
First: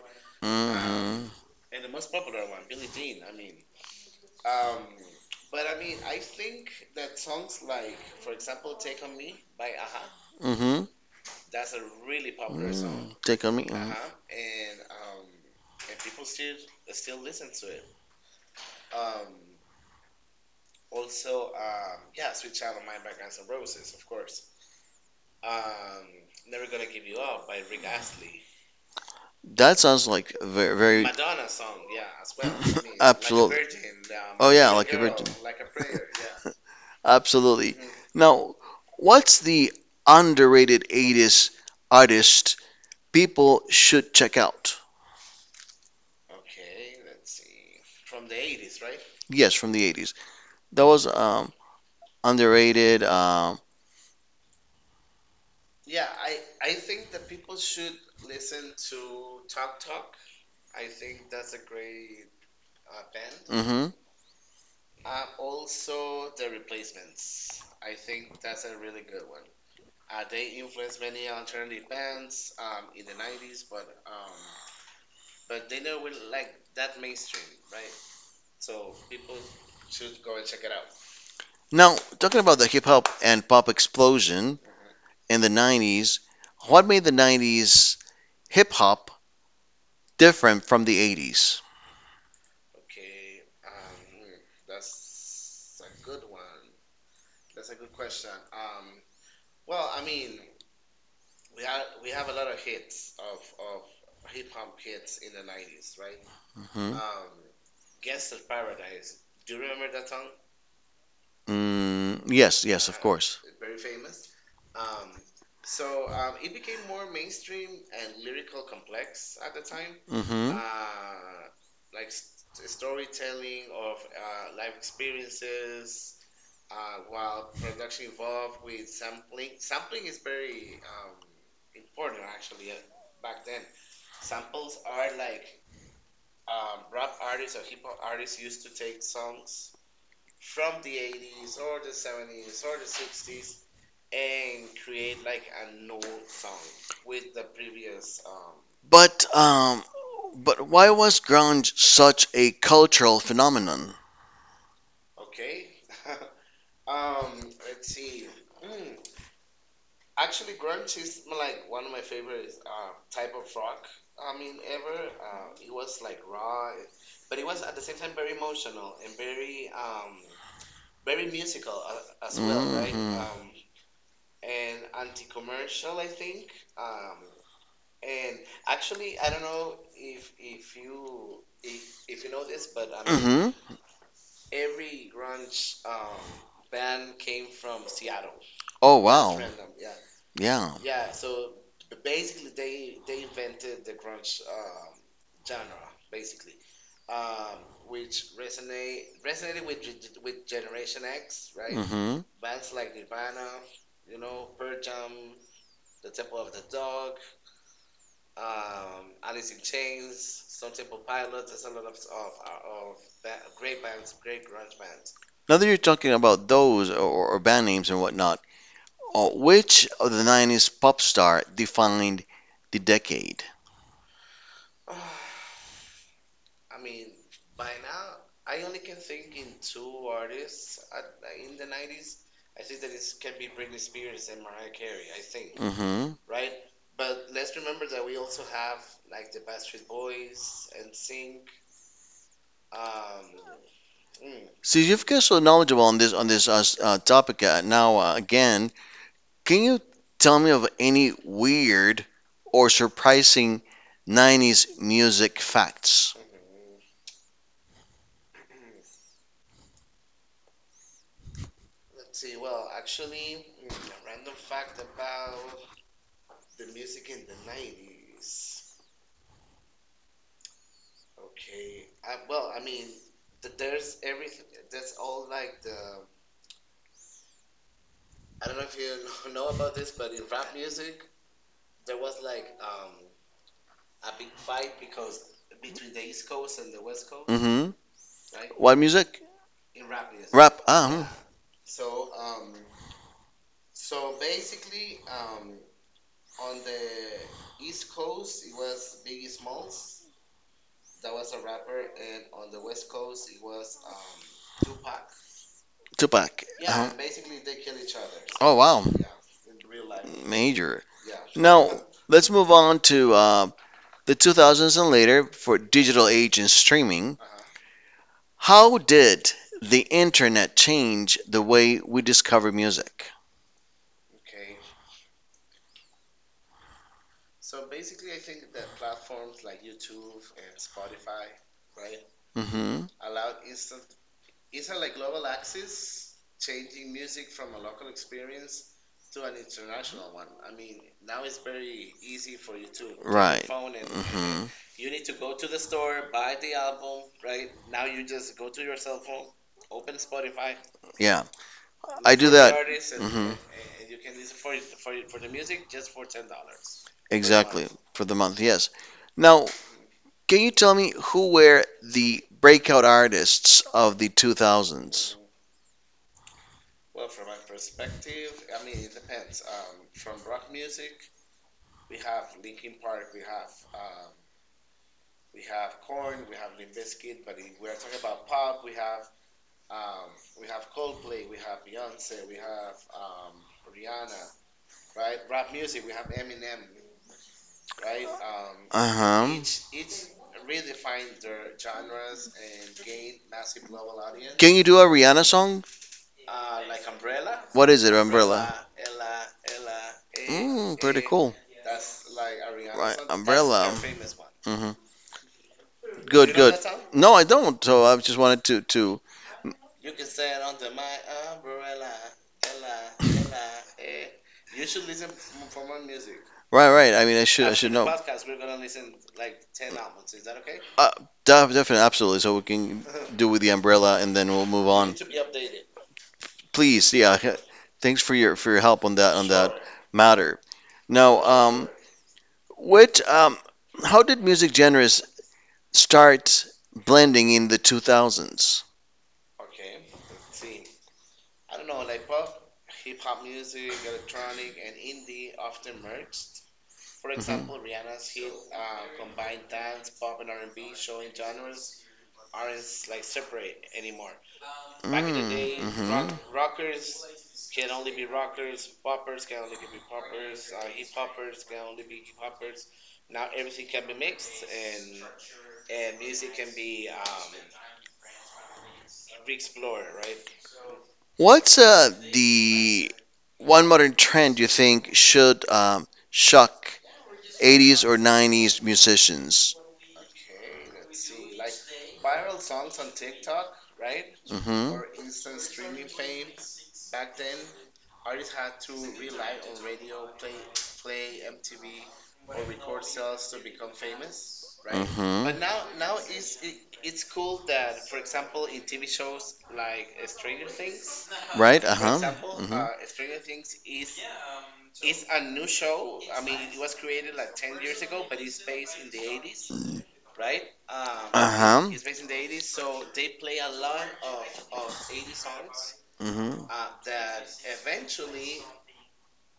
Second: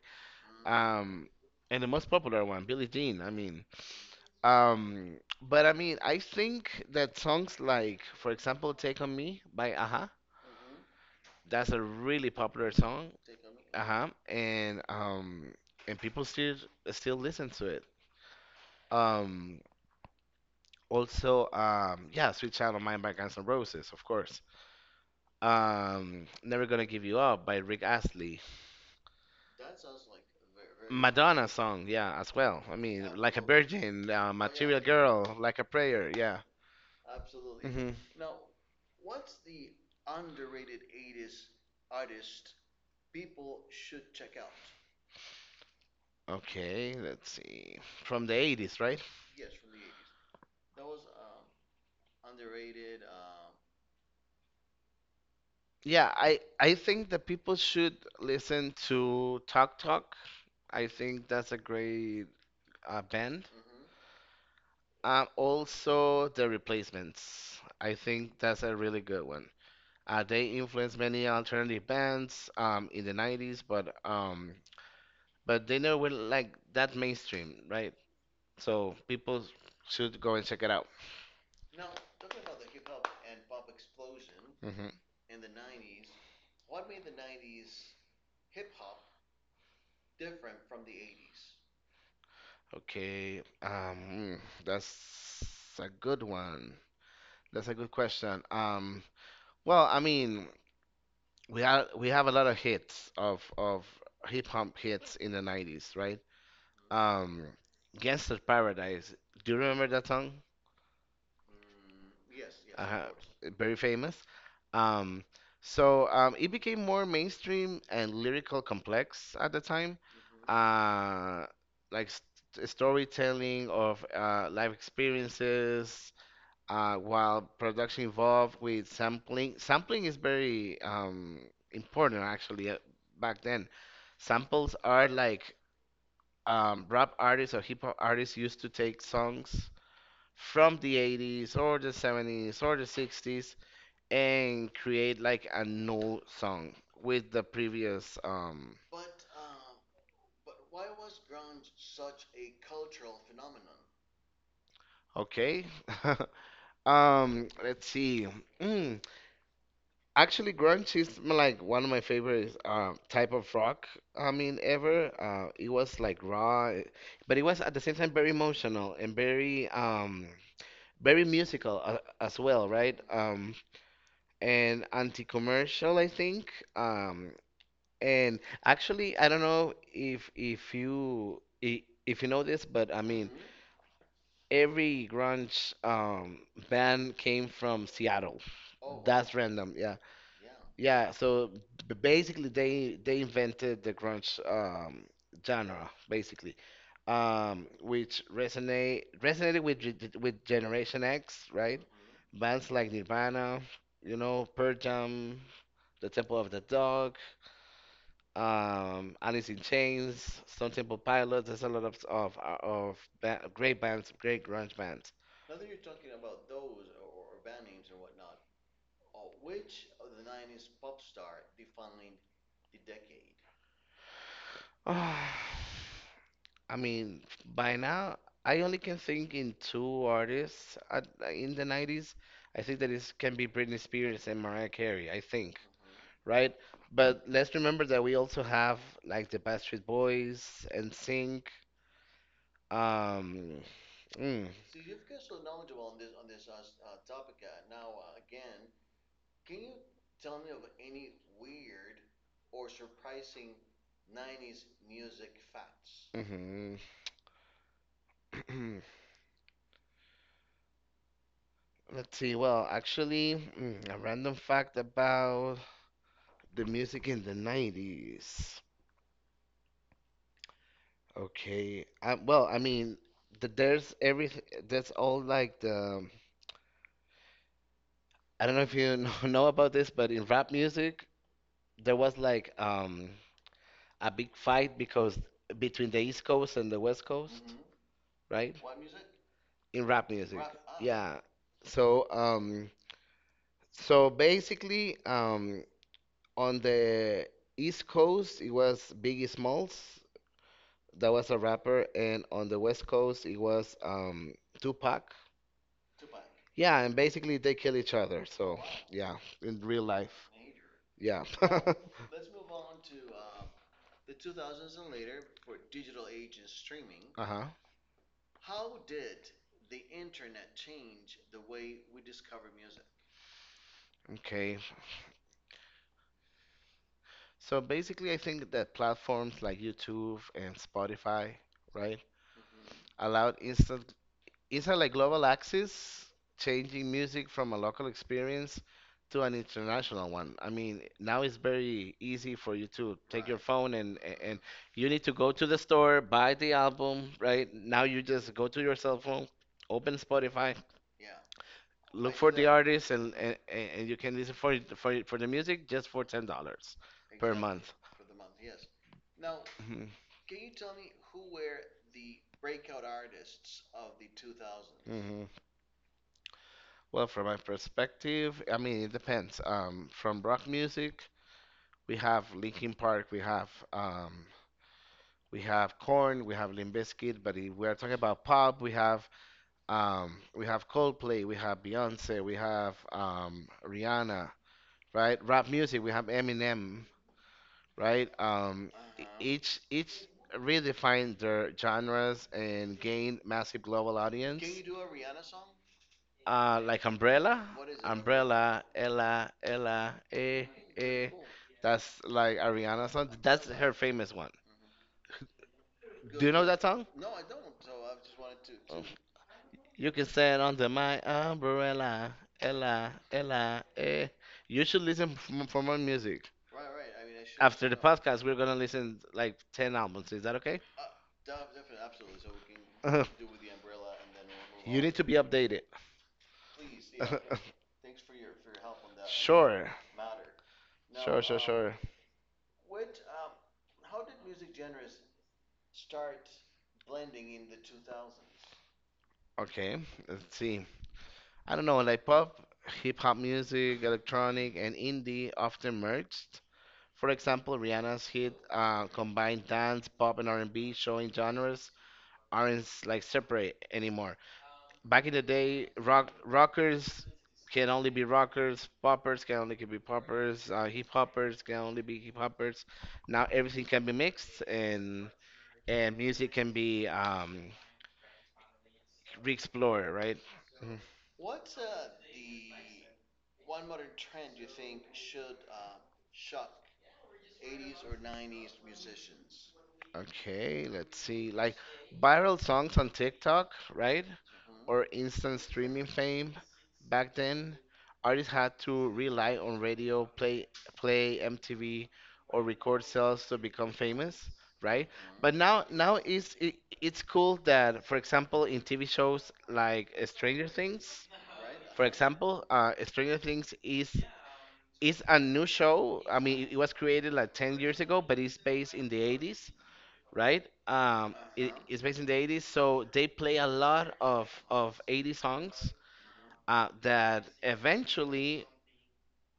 S2: um,
S1: Mm-hmm.
S2: and the most popular one, Billie Jean. I mean, um, but I mean, I think that songs like, for example, "Take on Me" by Aha,
S1: Mm-hmm.
S2: that's a really popular song.
S1: Mm, take on me. Uh mhm.
S2: Uh-huh. And um and people still still listen to it. Um Also um yeah, Sweet Child of Mine by Guns N' Roses, of course. Um, Never Gonna Give You Up by Rick Astley.
S1: That sounds like very, very.
S2: Madonna song, yeah, as well. I mean, Like a
S1: Absolutely.
S2: Virgin, uh,
S1: Oh yeah,
S2: Material
S1: like a virgin.
S2: Girl, Like a Prayer, yeah.
S1: Absolutely.
S2: hmm
S1: Now, what's the underrated eighties artist people should check out?
S2: Okay, let's see. From the eighties, right?
S1: Yes, from the eighties. That was um, underrated. Um,
S2: Yeah, I I think that people should listen to Talk Talk. I think that's a great uh, band.
S1: hmm.
S2: Uh, also, The Replacements. I think that's a really good one. Uh, they influenced many alternative bands um, in the nineties, but um, but they never went like that mainstream, right? So people should go and check it out.
S1: Now, talking about the hip hop and pop explosion
S2: Hmm
S1: in the nineties, what made the nineties hip hop different from the eighties?
S2: Okay, um, mm, that's a good one. That's a good question. Um, well, I mean, we have we have a lot of hits of of hip hop hits in the nineties, right?
S1: Mm-hmm.
S2: Um, Gangsta's Paradise. Do you remember that song?
S1: Mm, yes, yes, of
S2: uh,
S1: course.
S2: Very famous. Um, so um, it became more mainstream and lyrical complex at the time.
S1: Mm-hmm.
S2: Uh, like st Storytelling of uh, life experiences, uh, while production involved with sampling. Sampling is very um, important actually uh, back then. Samples are like um, rap artists or hip hop artists used to take songs from the eighties or the seventies or the sixties and create like a new song with the previous um
S1: But um, but why was grunge such a cultural phenomenon?
S2: okay um let's see, mm, actually grunge is m- like one of my favorite uh, type of rock, I mean ever. Uh it was like raw, eh, but it was at the same time very emotional and very um very musical, uh, as well, right? Um
S1: Mm-hmm.
S2: and anti-commercial, I think. Um And Actually, I don't know if if you i- if you know this, but I mean,
S1: Mm-hmm.
S2: every grunge um, band came from Seattle.
S1: Oh,
S2: That's
S1: that, wow.
S2: random, yeah,
S1: Yeah.
S2: yeah. So b- basically, they they invented the grunge um, genre, basically, um, which resonate resonated with ge- ge- with Generation X, right?
S1: Mm-hmm.
S2: hmm Bands like Nirvana, you know, Pearl Jam, The Temple of the Dog, um, Alice in Chains, Stone Temple Pilots. There's a lot of of uh, of ba- great bands, great grunge bands.
S1: Now that you're talking about those or, or band names and whatnot, uh, which of the nineties pop star defined the decade?
S2: Ah, I mean, by now I only can think in two artists at, in the nineties. I think that is can be Britney Spears and Mariah Carey. I think,
S1: Mm-hmm.
S2: right? But let's remember that we also have like the Backstreet Boys and Sync. Um, mm,
S1: See, you've got so knowledgeable on this on this uh, s- uh, topic, uh, now. Uh, again, can you tell me of any weird or surprising nineties music facts?
S2: mhm. Let's see. Well, actually, mm, a random fact about the music in the nineties. Okay. I, well, I mean, the, there's everything. That's all like the. I don't know if you know, know about this, but in rap music, there was like um a big fight because between the East Coast and the West Coast,
S1: Mm-hmm.
S2: right?
S1: What music?
S2: In rap music.
S1: Rap. Um,
S2: Yeah. So um so basically um on the East Coast, it was Biggie Smalls, that was a rapper, and on the West Coast it was um, Tupac.
S1: Tupac.
S2: Yeah,
S1: Uh-huh.
S2: and basically they kill each other.
S1: Oh,
S2: So
S1: wow.
S2: yeah, in real life.
S1: Major.
S2: Yeah.
S1: Now, let's move on to uh, the two thousands and later for digital age and streaming.
S2: Uh-huh.
S1: How did the internet change the way we discover music?
S2: Okay. So basically, I think that platforms like YouTube and Spotify, right,
S1: Mm-hmm.
S2: allowed instant, it's a like global axis, changing music from a local experience to an international one. I mean, now it's very easy for you to take your
S1: Right.
S2: phone and a- and
S1: Mm-hmm.
S2: you need to go to the store, buy the album, right? Now you just go to your cell phone, open Spotify,
S1: Yeah. I
S2: look
S1: do
S2: for the, exactly,
S1: that.
S2: artist, and
S1: Hmm.
S2: and, and you can listen for it- for it- for the music just for ten dollars per
S1: Exactly.
S2: month.
S1: month. For the month, yes. Now,
S2: Mhm.
S1: can you tell me who were the breakout artists of the two thousands?
S2: Well, from my perspective, I mean, it depends. Um, from rock music, we have Linkin Park, we have um, we have Korn, we have Limp Bizkit, but if we are talking about pop, we have um, we have Coldplay, we have Beyonce, we have um, Rihanna, right? Rap music, we have Eminem, right? Um, e-
S1: Uh-huh.
S2: each each redefined their genres and gained massive global, can, audience.
S1: Can you
S2: You
S1: do a Rihanna
S2: song?
S1: song?
S2: Uh, like umbrella,
S1: What is it, Umbrella?
S2: umbrella, Ella, Ella, eh,
S1: Mm, pretty
S2: eh.
S1: cool.
S2: That's like Ariana's
S1: Right,
S2: song. That's
S1: Umbrella.
S2: her famous one.
S1: Hmm. You
S2: Do
S1: Good,
S2: you
S1: You
S2: know
S1: good.
S2: that song?
S1: No, I don't. So I just wanted to
S2: Oh,
S1: to
S2: you can stand under my umbrella, Ella, Ella, eh. You should listen f- for more music.
S1: right, right. I mean, I should I
S2: After
S1: should
S2: the
S1: After
S2: podcast, we're
S1: know.
S2: gonna listen like ten albums. Is that okay?
S1: Uh, def- Definitely, absolutely. So we can do with the umbrella, and then we'll move
S2: You
S1: on.
S2: need to be updated.
S1: Please, yeah. Thanks for your for your help on that on that Sure.
S2: Sure,
S1: matter.
S2: sure,
S1: Now,
S2: sure,
S1: um,
S2: sure.
S1: what um, how did music genres start blending in the two thousands?
S2: Okay, let's see. I don't know, like pop, hip hop music, electronic, and indie often merged. For example,
S1: Mhm.
S2: Rihanna's hit, uh, combined dance, pop, and R and B, showing genres aren't like separate anymore.
S1: Mm,
S2: Back in the day,
S1: mhm.
S2: rock rockers can only be rockers, poppers can only can be poppers, uh, hip hoppers can only be hip hoppers. Now everything can be mixed, and and music can be um, re-explored, right? Mm-hmm.
S1: What's uh, the one modern trend you think should um, shock eighties or nineties musicians?
S2: Okay, let's see. Like viral songs on TikTok, right?
S1: Hmm.
S2: Or instant streaming fame. Back then, artists had to rely on radio, play, play M T V, or record sales to become famous,
S1: Hmm.
S2: right?
S1: Hmm.
S2: But now, now it's it, it's cool that, for example, in T V shows like uh, Stranger Things,
S1: Right? for
S2: for
S1: Uh-huh.
S2: example,
S1: Hmm.
S2: uh, Stranger Things is is a new show. I mean, it was created like ten years ago, but it's based in the eighties, right? Um, it,
S1: Uh-huh.
S2: it's based in the eighties, so they play a lot of of eighty songs,
S1: Hmm.
S2: uh, that eventually,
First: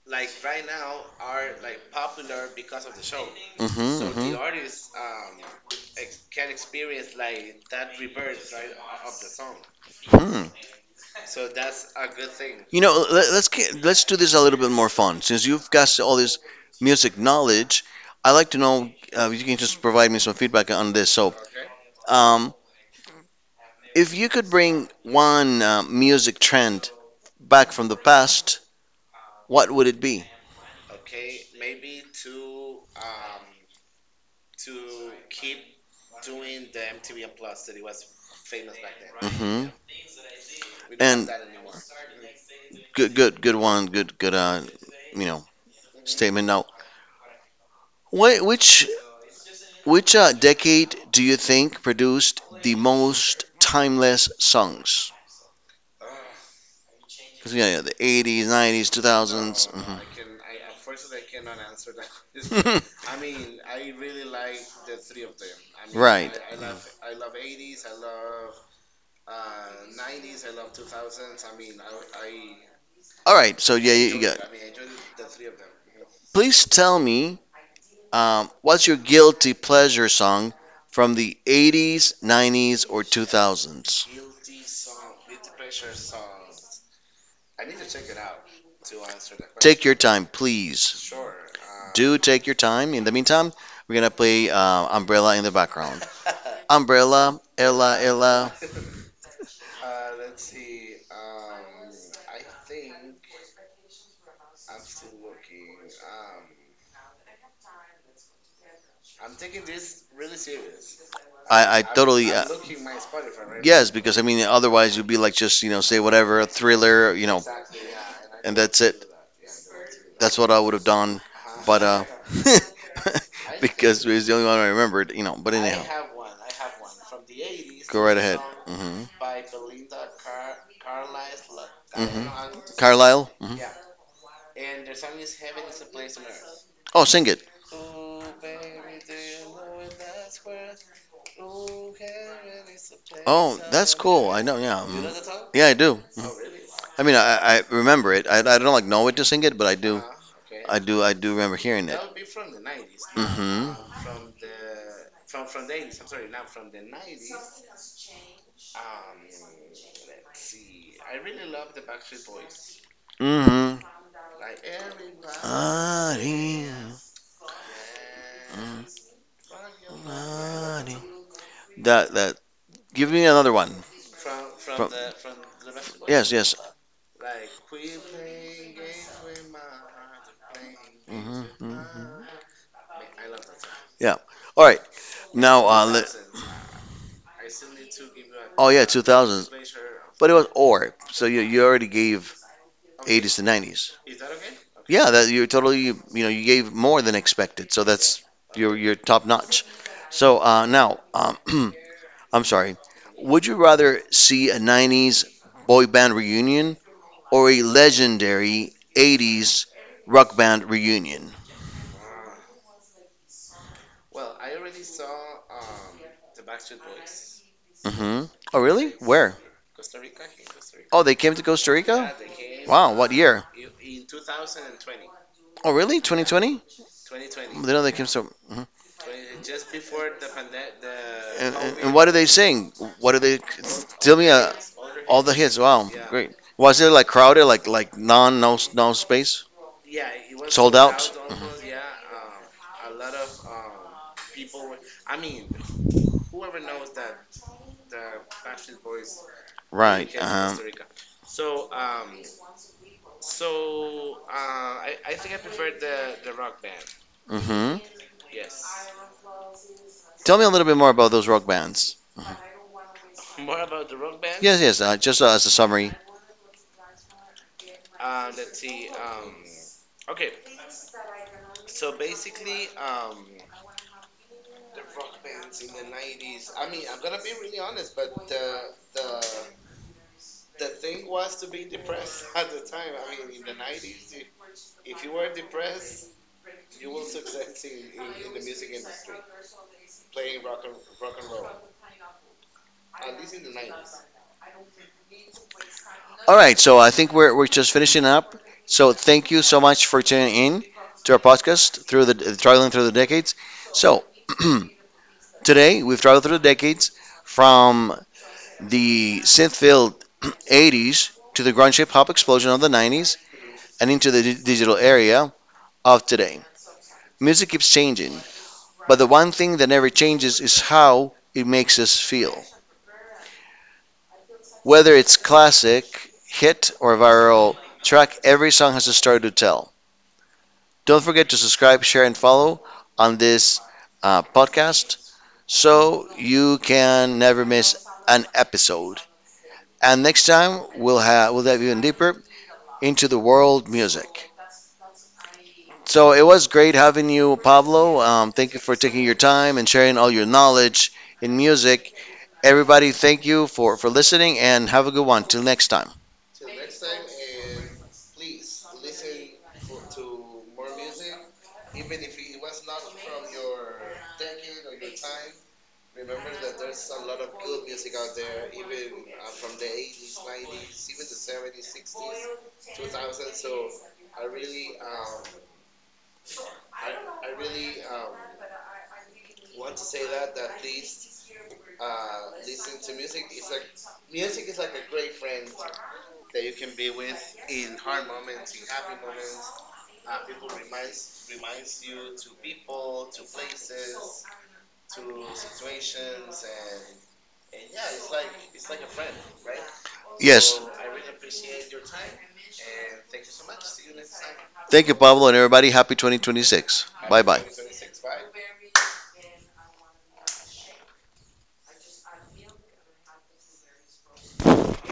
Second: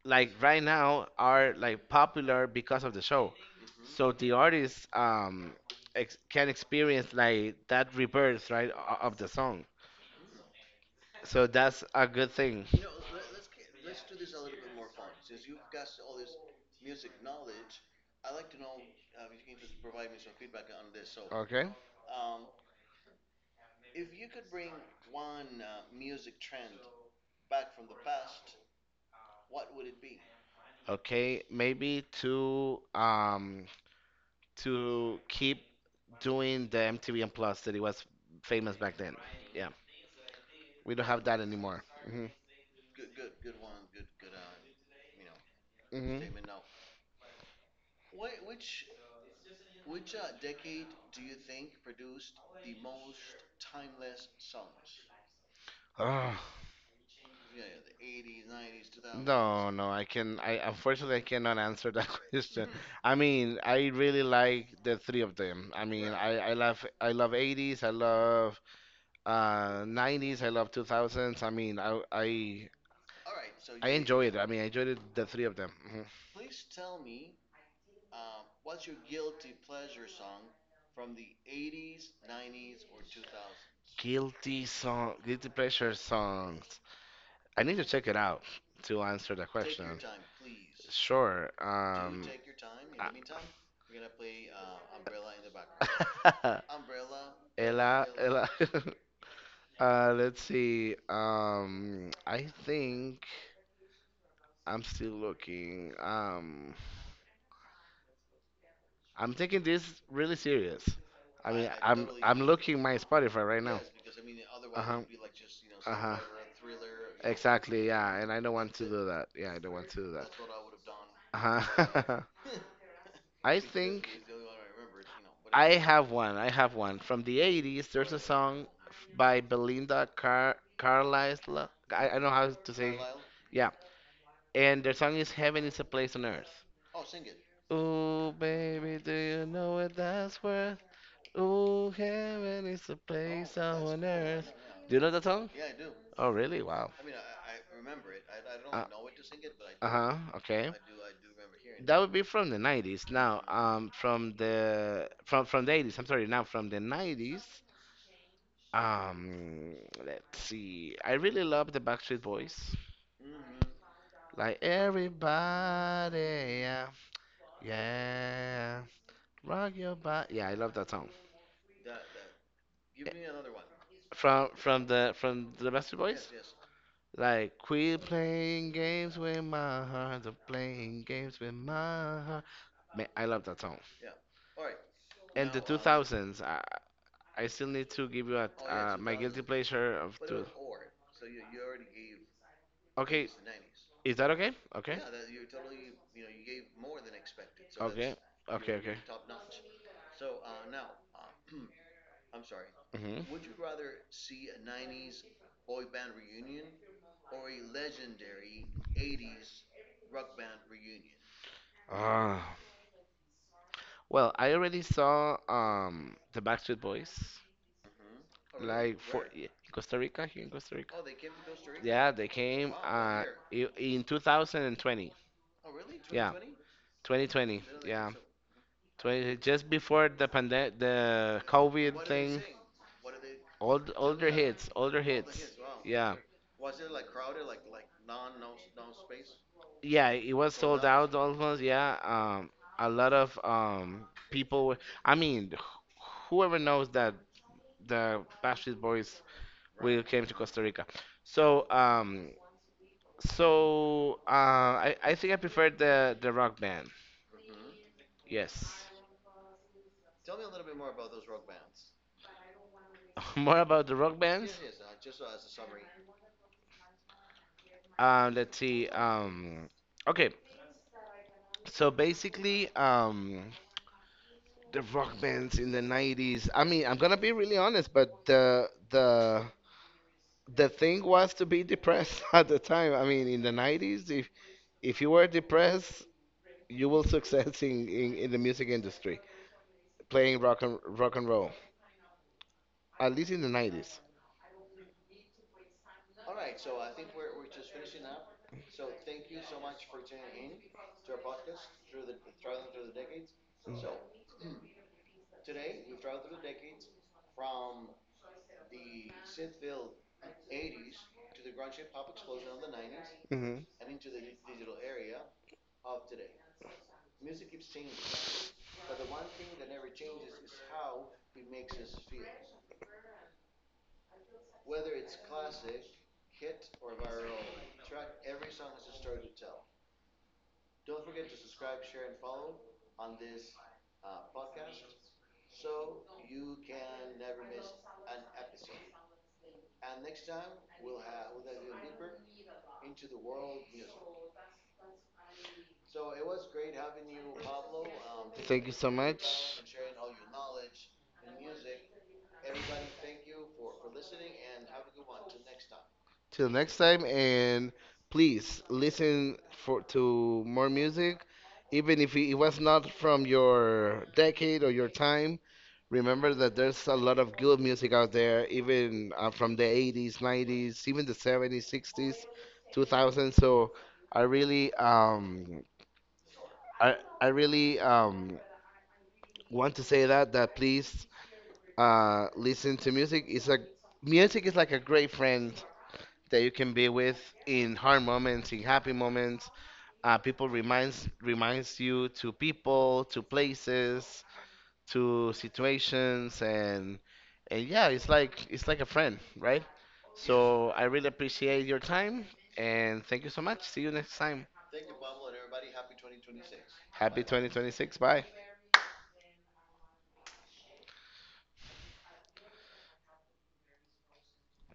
S2: like right now, are like popular because of the show.
S1: Hmm.
S2: So
S1: Hmm.
S2: the artists, um, ex- can experience like that rebirth, right, o- of the song.
S1: Hmm.
S2: So that's a good thing.
S1: You know, let, let's get, let's do this a little bit more fun. Since you've got all this music knowledge, I like to know uh, if you can just provide me some feedback on this. So,
S2: Okay.
S1: um, if you could bring one uh, music trend back from the past, what would it be?
S2: Okay, maybe to um to keep doing the M T V and Plus that it was famous back then.
S1: Hmm.
S2: Yeah, we don't have
S1: And
S2: that anymore. Mhm.
S1: good, good, good one, good, good. Uh, you know,
S2: Mhm.
S1: Statement. Now, wh- which which uh, decade do you think produced the most timeless songs?
S2: Ah.
S1: 'Cause, you yeah, the eighties, nineties, two thousands.
S2: No, no, I can. I unfortunately, I cannot answer that question.
S1: Hmm.
S2: I mean, I really like the three of them. I mean,
S1: Right.
S2: right. I I love I love eighties, I love uh nineties, I love two thousands. I mean, I I
S1: All right. So
S2: I
S1: yeah, you you
S2: enjoy it.
S1: got.
S2: I mean, I enjoyed it, the three of them. Mhm.
S1: Please tell me, Um, what's your guilty pleasure song from the eighties, nineties, or two thousands?
S2: Guilty song, guilty pleasure songs. I need to check it out to answer the Take
S1: Take your
S2: question.
S1: time, please.
S2: Sure. Do
S1: Do
S2: Um,
S1: take your time. In the meantime, we're gonna play uh, Umbrella in the
S2: the
S1: background.
S2: background.
S1: Umbrella, Ella,
S2: Ella, Ella.
S1: Ella.
S2: Uh, let's see. Um, I think I'm still looking. Um, I'm taking this really serious. I mean,
S1: I, I
S2: I I'm
S1: totally.
S2: I'm
S1: uh,
S2: looking my Spotify right now.
S1: Yes, because I mean, otherwise
S2: Uh-huh.
S1: you'd be like just you know say
S2: Uh-huh.
S1: whatever thriller, you know,
S2: Exactly. Yeah, and I
S1: and
S2: don't want That's
S1: that's
S2: to it.
S1: it.
S2: Do that. Yeah, I don't want to do that.
S1: That's what I would have done, but uh,
S2: Uh-huh. I
S1: because it
S2: think
S1: was the only one I remembered, you know. But
S2: I
S1: anyhow,
S2: have one. I have one from the eighties.
S1: go
S2: There's
S1: right
S2: a
S1: ahead.
S2: song
S1: Hmm.
S2: f- by Belinda Car Carlisle. I, I don't
S1: Hmm.
S2: know how to say.
S1: Carlisle. Hmm.
S2: Yeah, and their song is "Heaven is a Place on Earth."
S1: Oh, sing it.
S2: Ooh, baby, do you know what that's worth? Ooh, heaven is a, oh, place
S1: Oh, that's
S2: on
S1: cool. I
S2: earth.
S1: know. Yeah.
S2: Do you
S1: Mhm.
S2: know that song?
S1: Yeah, I do.
S2: Oh, really? Wow.
S1: I mean, I, I remember it. I, I don't like
S2: Uh,
S1: know it to sing it, but I do.
S2: huh. Okay.
S1: I do. I do remember hearing it.
S2: That would be from the nineties. Now, mm-hmm, um,
S1: Hmm.
S2: from the from from the eighties. I'm sorry. Now from the nineties. Um, let's see. I really love the Backstreet Boys.
S1: Hmm.
S2: Like everybody, yeah, yeah, rock your body. Yeah, I love that song.
S1: That that Give me another one.
S2: From from
S1: From
S2: the from the Backstreet Boys.
S1: Yes, yes.
S2: Like quit playing games with my heart, of playing games
S1: Hmm.
S2: with
S1: Hmm.
S2: my heart. Man, I love that song.
S1: Yeah. All right.
S2: And the
S1: Now, uh, let,
S2: two thousands, I I still need to give you a
S1: oh yeah,
S2: uh, my guilty
S1: two thousands,
S2: pleasure of
S1: but it was
S2: two.
S1: or. So you you already gave
S2: Okay,
S1: eighties to nineties.
S2: is that okay? Okay,
S1: Yeah, that you're totally, you know you gave more than expected. So
S2: okay,
S1: that's
S2: okay,
S1: you're you're
S2: okay.
S1: top notch. So uh, now, um, I'm sorry.
S2: Hmm.
S1: Would you rather see a nineties boy band reunion or a legendary eighties rock band reunion?
S2: Uh, well, I already saw um the Backstreet Boys
S1: Mm-hmm. Oh, really?
S2: like for
S1: Where?
S2: in Costa Rica, here in Costa Rica.
S1: Oh, they came to Costa
S2: Yeah,
S1: Rica?
S2: they came
S1: Wow, uh, what, Uh,
S2: uh
S1: year?
S2: i- in twenty twenty.
S1: Oh, really?
S2: Yeah,
S1: twenty twenty? They know they came
S2: yeah,
S1: so. Mhm.
S2: twenty just before the pandemic, the
S1: And, and, and what
S2: COVID
S1: do they
S2: thing.
S1: sing? What do they?
S2: Old Tell
S1: Tell me
S2: older
S1: uh,
S2: hits,
S1: all
S2: older, oh,
S1: all the hits.
S2: hits.
S1: hits. Wow,
S2: Yeah,
S1: great. Was it like crowded, like like non no no space,
S2: yeah, it was
S1: sold
S2: sold
S1: out?
S2: out, out almost. Yeah,
S1: Hmm.
S2: um, a lot of um people. Were, I mean, wh- whoever knows that the Backstreet Boys
S1: we
S2: will
S1: Right.
S2: came to
S1: Uh
S2: Costa Rica. So um so uh, I I think I prefer the the rock band.
S1: huh. Hmm.
S2: Yes.
S1: Tell me a little bit more about those rock bands.
S2: More about the rock bands.
S1: Yes, yes. Uh, just uh, as a summary.
S2: Um, let's see. Um, okay, so basically, um, the rock bands in the nineties. I mean, I'm gonna be really honest, but the the the thing was to be depressed at the time. I mean, in the nineties, if if you were depressed, you will success in in, in the music industry. Playing rock and rock and roll, at least in the nineties.
S1: All right, so I think we're, we're just finishing up. So thank you so much for tuning in to our podcast through the traveling through the decades. So today we've traveled through the decades from the synth-filled eighties to the grunge hip-hop explosion of the nineties
S2: Mm-hmm.
S1: and into the di- digital area of today. Music keeps changing, but the one thing that never changes is how it makes us feel. Whether it's classic, hit, or viral track, every song has a story to tell. Don't forget to subscribe, share, and follow on this uh, podcast so you can never miss an episode. And next time we'll have we'll dive even deeper into the world music. So it was great having you, Pablo. Um, thank you
S2: Thank you
S1: for
S2: so
S1: taking your time
S2: much.
S1: and sharing all your knowledge in music. Everybody, thank you for for listening and have a good one. Till next time.
S2: Till next time, and please listen for to more music, even if it was not from your decade or your time. Remember that there's a lot of good music out there, even uh, from the eighties, nineties, even the seventies, sixties, two thousands. So I really, um, I, I really, um, want to say that that please, uh, listen to music is a music is like a great friend that you can be with in hard moments, in happy moments. Uh, people reminds reminds you to people, to places, to situations, and and yeah, it's like it's like a friend, right?
S1: Yes,
S2: So I really appreciate your time and thank you so much. See you next time.
S1: thank you, Pablo, and everybody. Happy twenty twenty-six.
S2: Happy
S1: Bye bye.
S2: twenty twenty-six. Bye.